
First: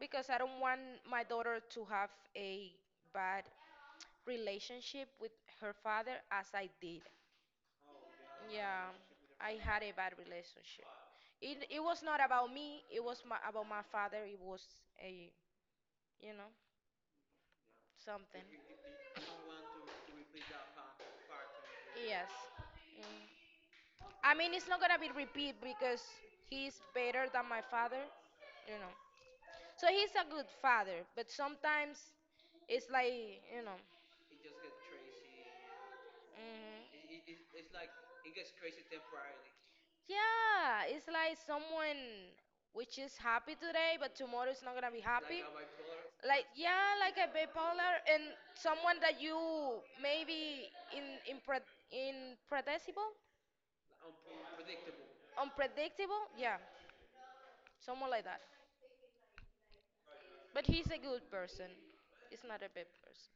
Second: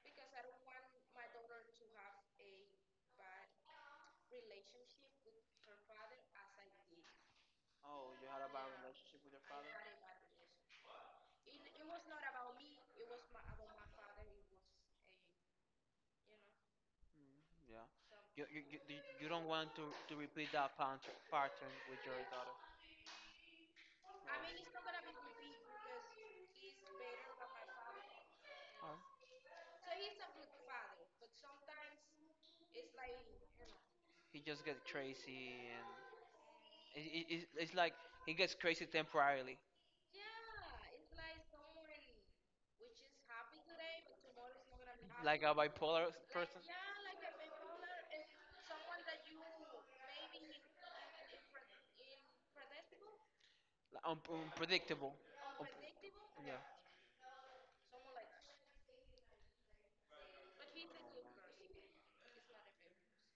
S2: because I don't want my daughter to have a bad relationship with her father as I did.
S1: Oh, you had
S2: Yeah,
S1: relationship with her.
S2: I had a bad relationship. It was not about me, it was about my father. It was a, you know.
S1: Mm, yeah.
S2: Something.
S1: You, you, you, you don't want to repeat that pattern with your
S2: Yes.
S1: daughter.
S2: Mm. I mean, it's not gonna be repeat because he's better than my father, you know.
S1: Oh,
S2: So he's a good father, but sometimes it's like, you know.
S1: he just gets crazy, and it, it,
S2: Hmm.
S1: it's- it's like he gets crazy temporarily.
S2: Yeah, it's like someone which is happy today, but tomorrow is not gonna be happy.
S1: Bipolar,
S2: Like yeah, like a bipolar and someone that you maybe in impredictable,
S1: unpredictable.
S2: unpredictable, yeah, someone like that, but he's a good person. He's not a bad person.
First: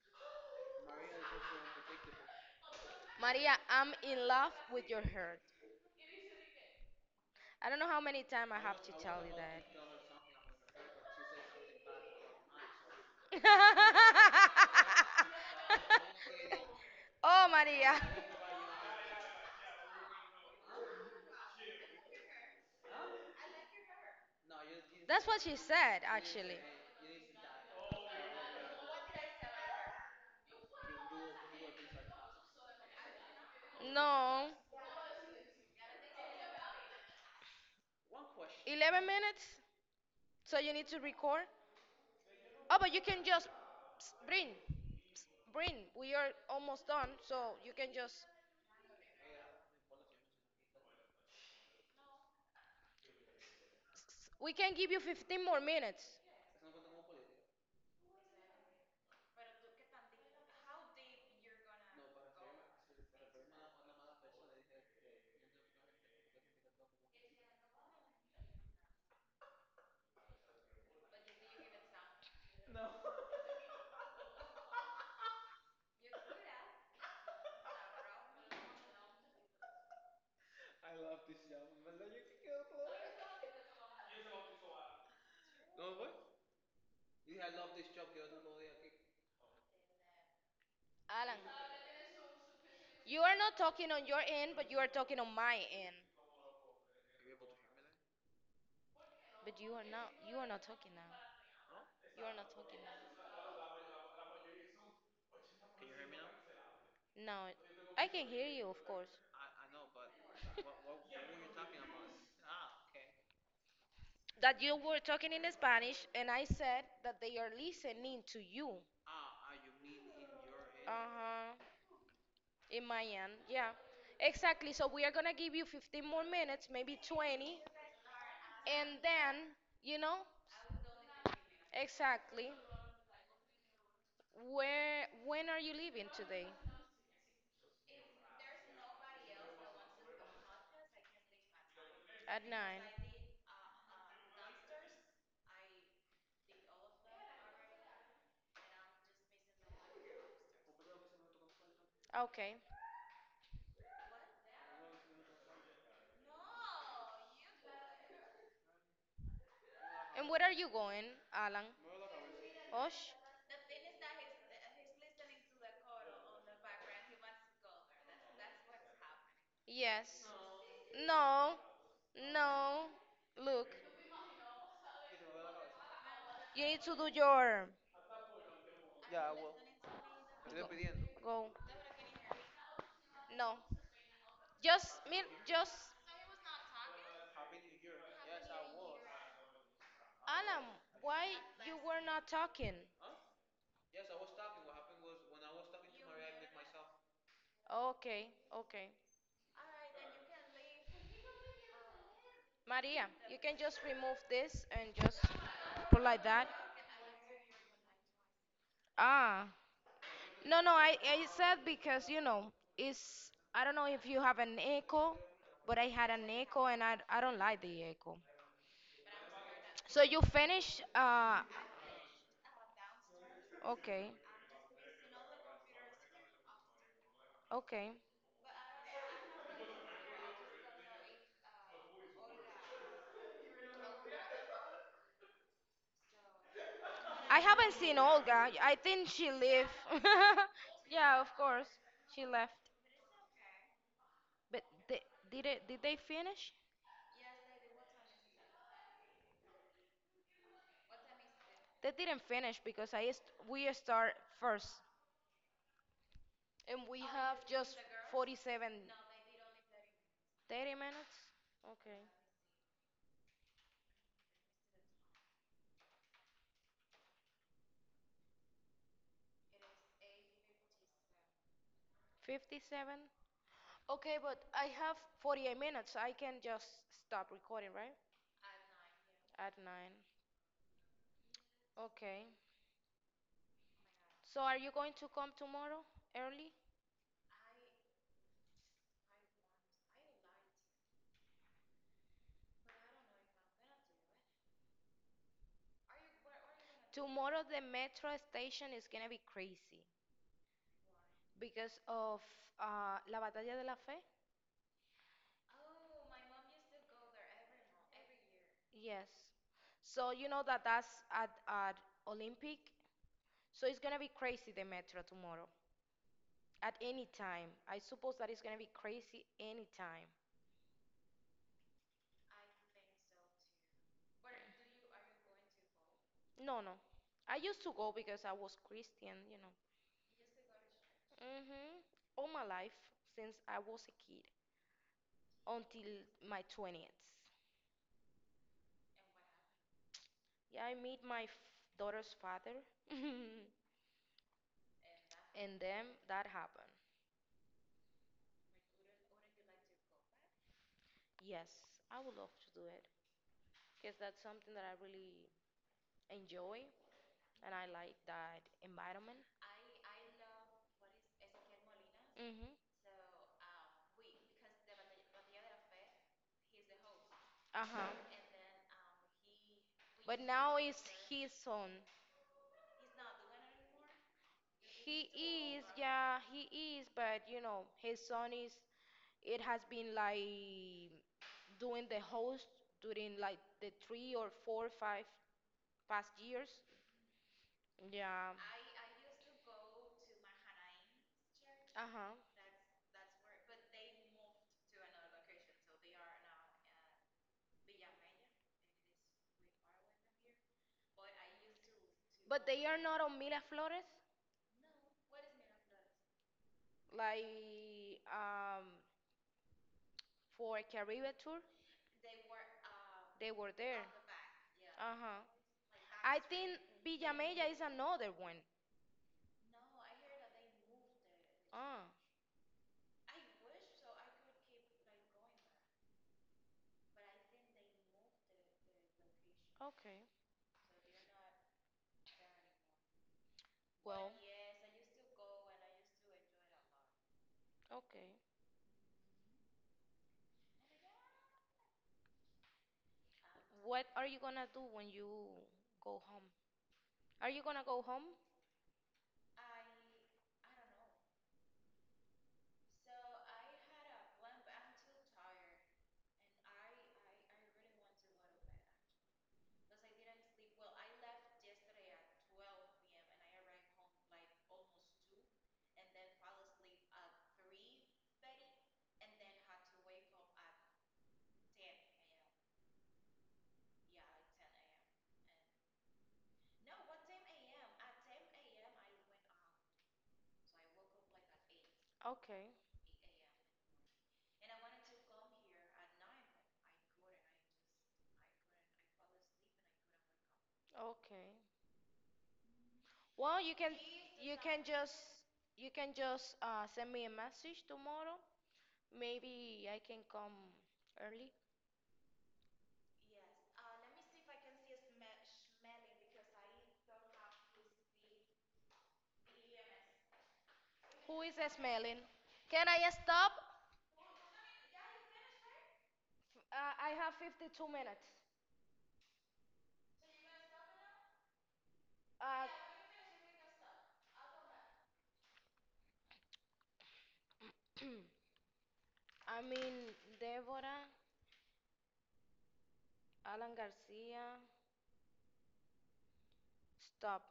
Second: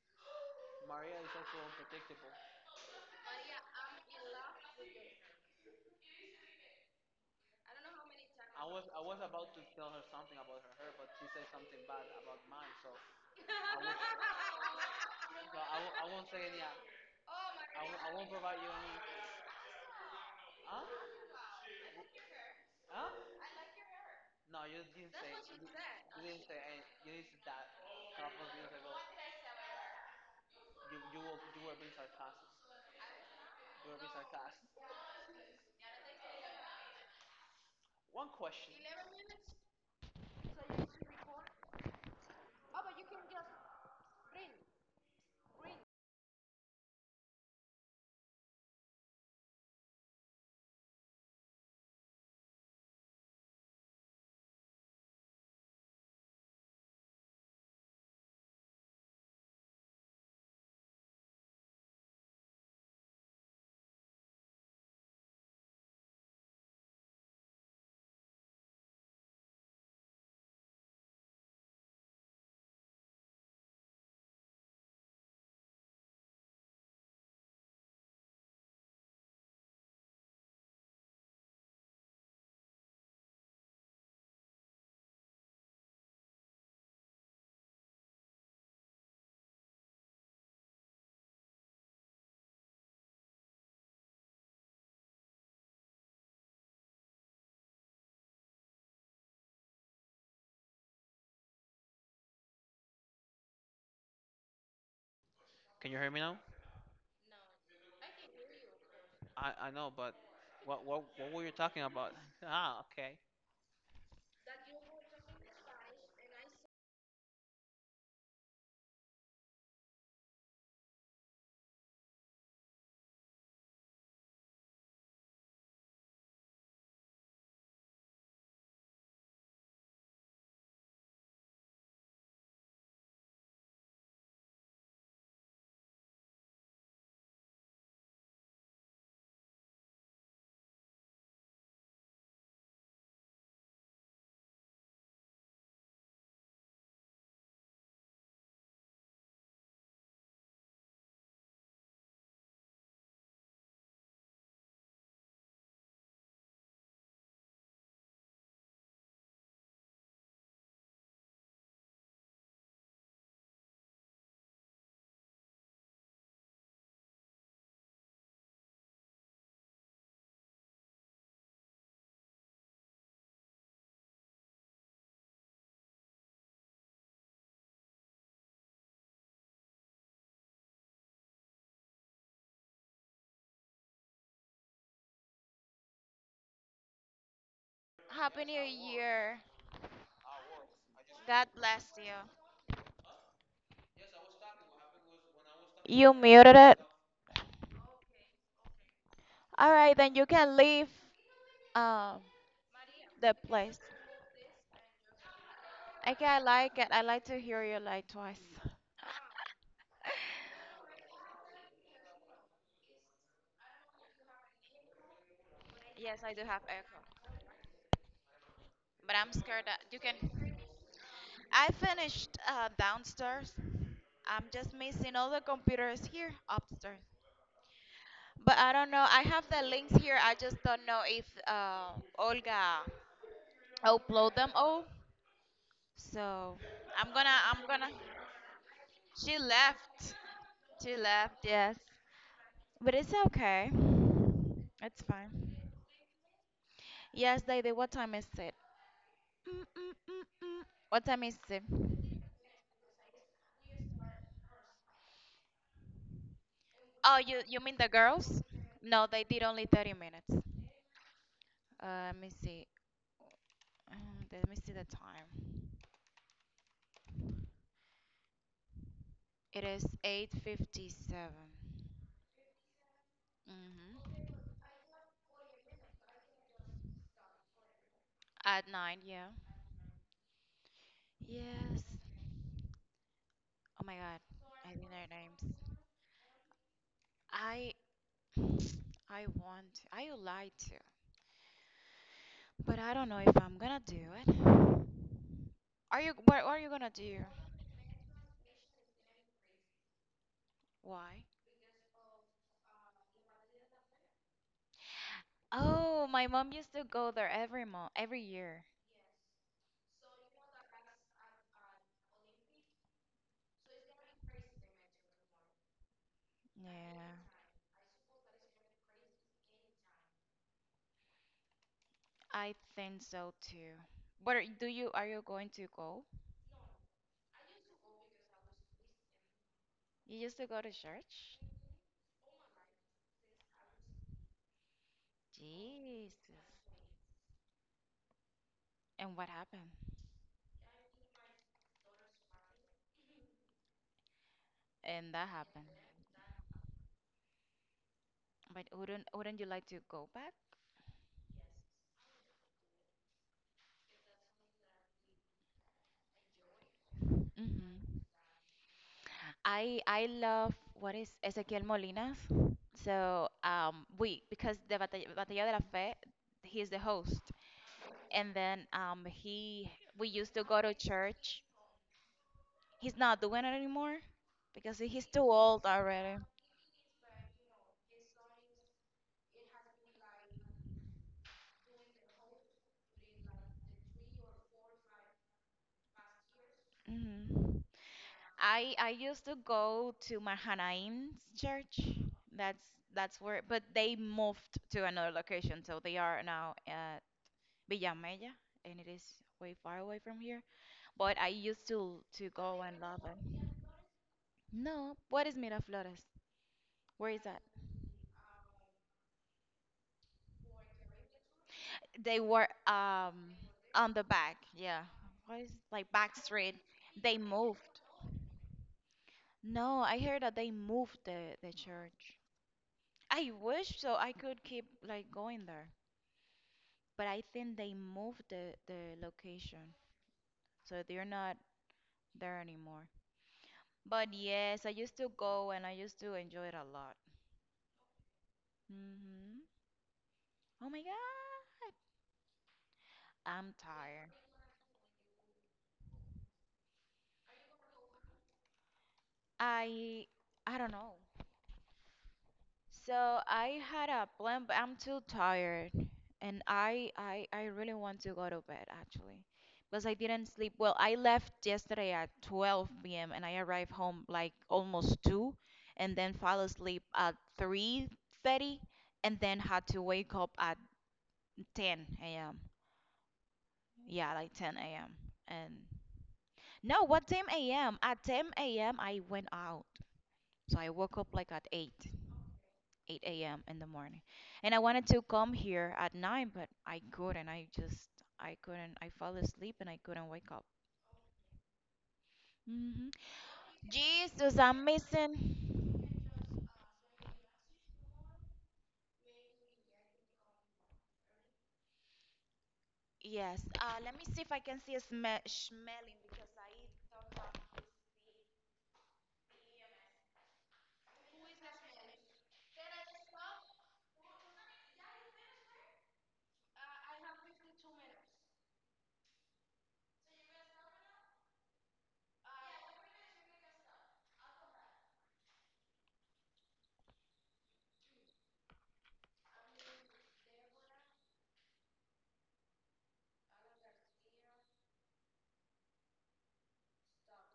S1: Maria is also unpredictable.
S2: Maria, I'm in love with your heart. I don't know how many times I have to
S1: I was
S2: tell you
S1: about
S2: that.
S1: to tell her something about her, but she said something bad about mine, so.
S2: Oh, Maria.
S1: Huh? Huh?
S2: No.
S1: No, you, you,
S2: That's what she said, yeah,
S1: you didn't
S2: actually.
S1: say you didn't say that. A couple of years ago, you were being
S2: Like,
S1: sarcastic. You were
S2: no,
S1: sarcastic. One question.
S2: 11 minutes. So you need to record. Oh, but you can just psst, bring, psst, bring. We are almost done, so you can just. We can give you 15 more minutes. I love this job. ¿En verdad yo ¿Cómo fue? I love this job, quiero otro aplaudir. Alan, you are not talking on your end, but you are talking on my end. But you are not. You are not talking now. You are not talking now.
S1: Can you hear me now?
S2: No, I can hear you, of course.
S1: I know, but what were you talking about? Ah, okay.
S2: That you were talking in Spanish, and I said that they are listening to you. Ah, you mean in your end? Uh huh. In my end, yeah. Exactly. So we are gonna give you 15 more minutes, maybe 20, and then you know exactly. Where, when are you leaving today? At 9. Okay. And where are you going, Alan? Osh? Yes. No. No. Look, you need to do your yeah, I will. Te Go. Pidiendo. Go. No. Just me just Alan, why you were not talking? Okay, okay. Maria, you can just remove this and just put like that. Ah, no, no, I said because you know it's I don't know if you have an echo, but I had an echo and I don't like the echo. So you finish? Okay, okay. I haven't seen Olga. I think she left. Yeah, of course, she left. They, did it, did they finish? They didn't finish because we start first. And we have just 47, 30 minutes, or 57. Okay, but I have 48 minutes. I can just stop recording, right? At 9. Okay. So are you going to come tomorrow early? Tomorrow the metro station is gonna be crazy
S1: Why
S2: because of La Batalla de la Fe. Yes. So you know that that's at Olympic. So it's gonna be crazy the metro tomorrow. At any time. I suppose that it's going to be crazy anytime.
S1: are you going to go?
S2: No, no. I used to go because I was Christian, you know.
S1: You used to go to church?
S2: Hmm. All my life since I was a kid until
S1: Jeez.
S2: my 20th.
S1: And what happened?
S2: Yeah, I meet my daughter's father.
S1: And that
S2: And
S1: happened.
S2: then that happened.
S1: But wouldn't you like to go back?
S2: Yes, I would love to do it because that's something that I really enjoy and I like
S1: Hmm.
S2: that environment.
S1: I love what is Ezequiel Molinas. So, we because the Batalla de la Fe, he's the host.
S2: Uh huh.
S1: And then he we
S2: But
S1: used to
S2: now
S1: go to
S2: it's his
S1: church.
S2: son.
S1: He's not doing it anymore because
S2: He
S1: he's too old
S2: yeah,
S1: already.
S2: he is, but you know, his son is, it has been like doing the host during like the three or four or five past years.
S1: Hmm.
S2: Yeah.
S1: I used to go to Mar church.
S2: Uh-huh.
S1: That's that's where, but they moved to another location, so they are now at Villa Mella, and it is way far away from here. But I used to
S2: But
S1: go
S2: they
S1: and
S2: are
S1: love
S2: not on Mila
S1: it.
S2: Flores,
S1: No, what is Miraflores? Where is that?
S2: like for Caribe tour.
S1: They were
S2: They were there.
S1: on the back, yeah.
S2: Uh-huh.
S1: What is like back
S2: I
S1: street?
S2: think
S1: They
S2: Villamella is
S1: moved.
S2: another one.
S1: No, I heard that they moved the
S2: Ah,
S1: church. I wish so I could keep like going there. But I think they moved the location,
S2: okay.
S1: so they're not there anymore. But yes, I used to go and I used to enjoy it a lot.
S2: Okay.
S1: Hmm. Oh my God, I'm
S2: What are
S1: tired.
S2: you gonna do when you go home? Are you gonna go home?
S1: I I don't know. So I had a plan, but I'm too tired, and I really want to go to bed actually, because I didn't sleep well. I left yesterday at 12 p.m. and I arrived home like almost 2, and then fell asleep at 3:30, and then had to wake up at 10 a.m. Yeah, like 10 a.m. And no, what 10 a.m.? At 10 a.m. I went out, so I woke up like at 8.
S2: Okay.
S1: 8 a.m. in the morning. And I wanted to come here at 9, but I couldn't. I just, I couldn't. I fell asleep and I couldn't wake up.
S2: Okay.
S1: Hmm.
S2: Well,
S1: Jesus, I'm
S2: just
S1: missing.
S2: you can just send me a message tomorrow. Maybe I can come early.
S1: Yes. Let me see if I can see a smell
S2: Who is smelling? Can I stop? I have 52 minutes. Uh, I mean, Deborah, Alan Garcia, stop.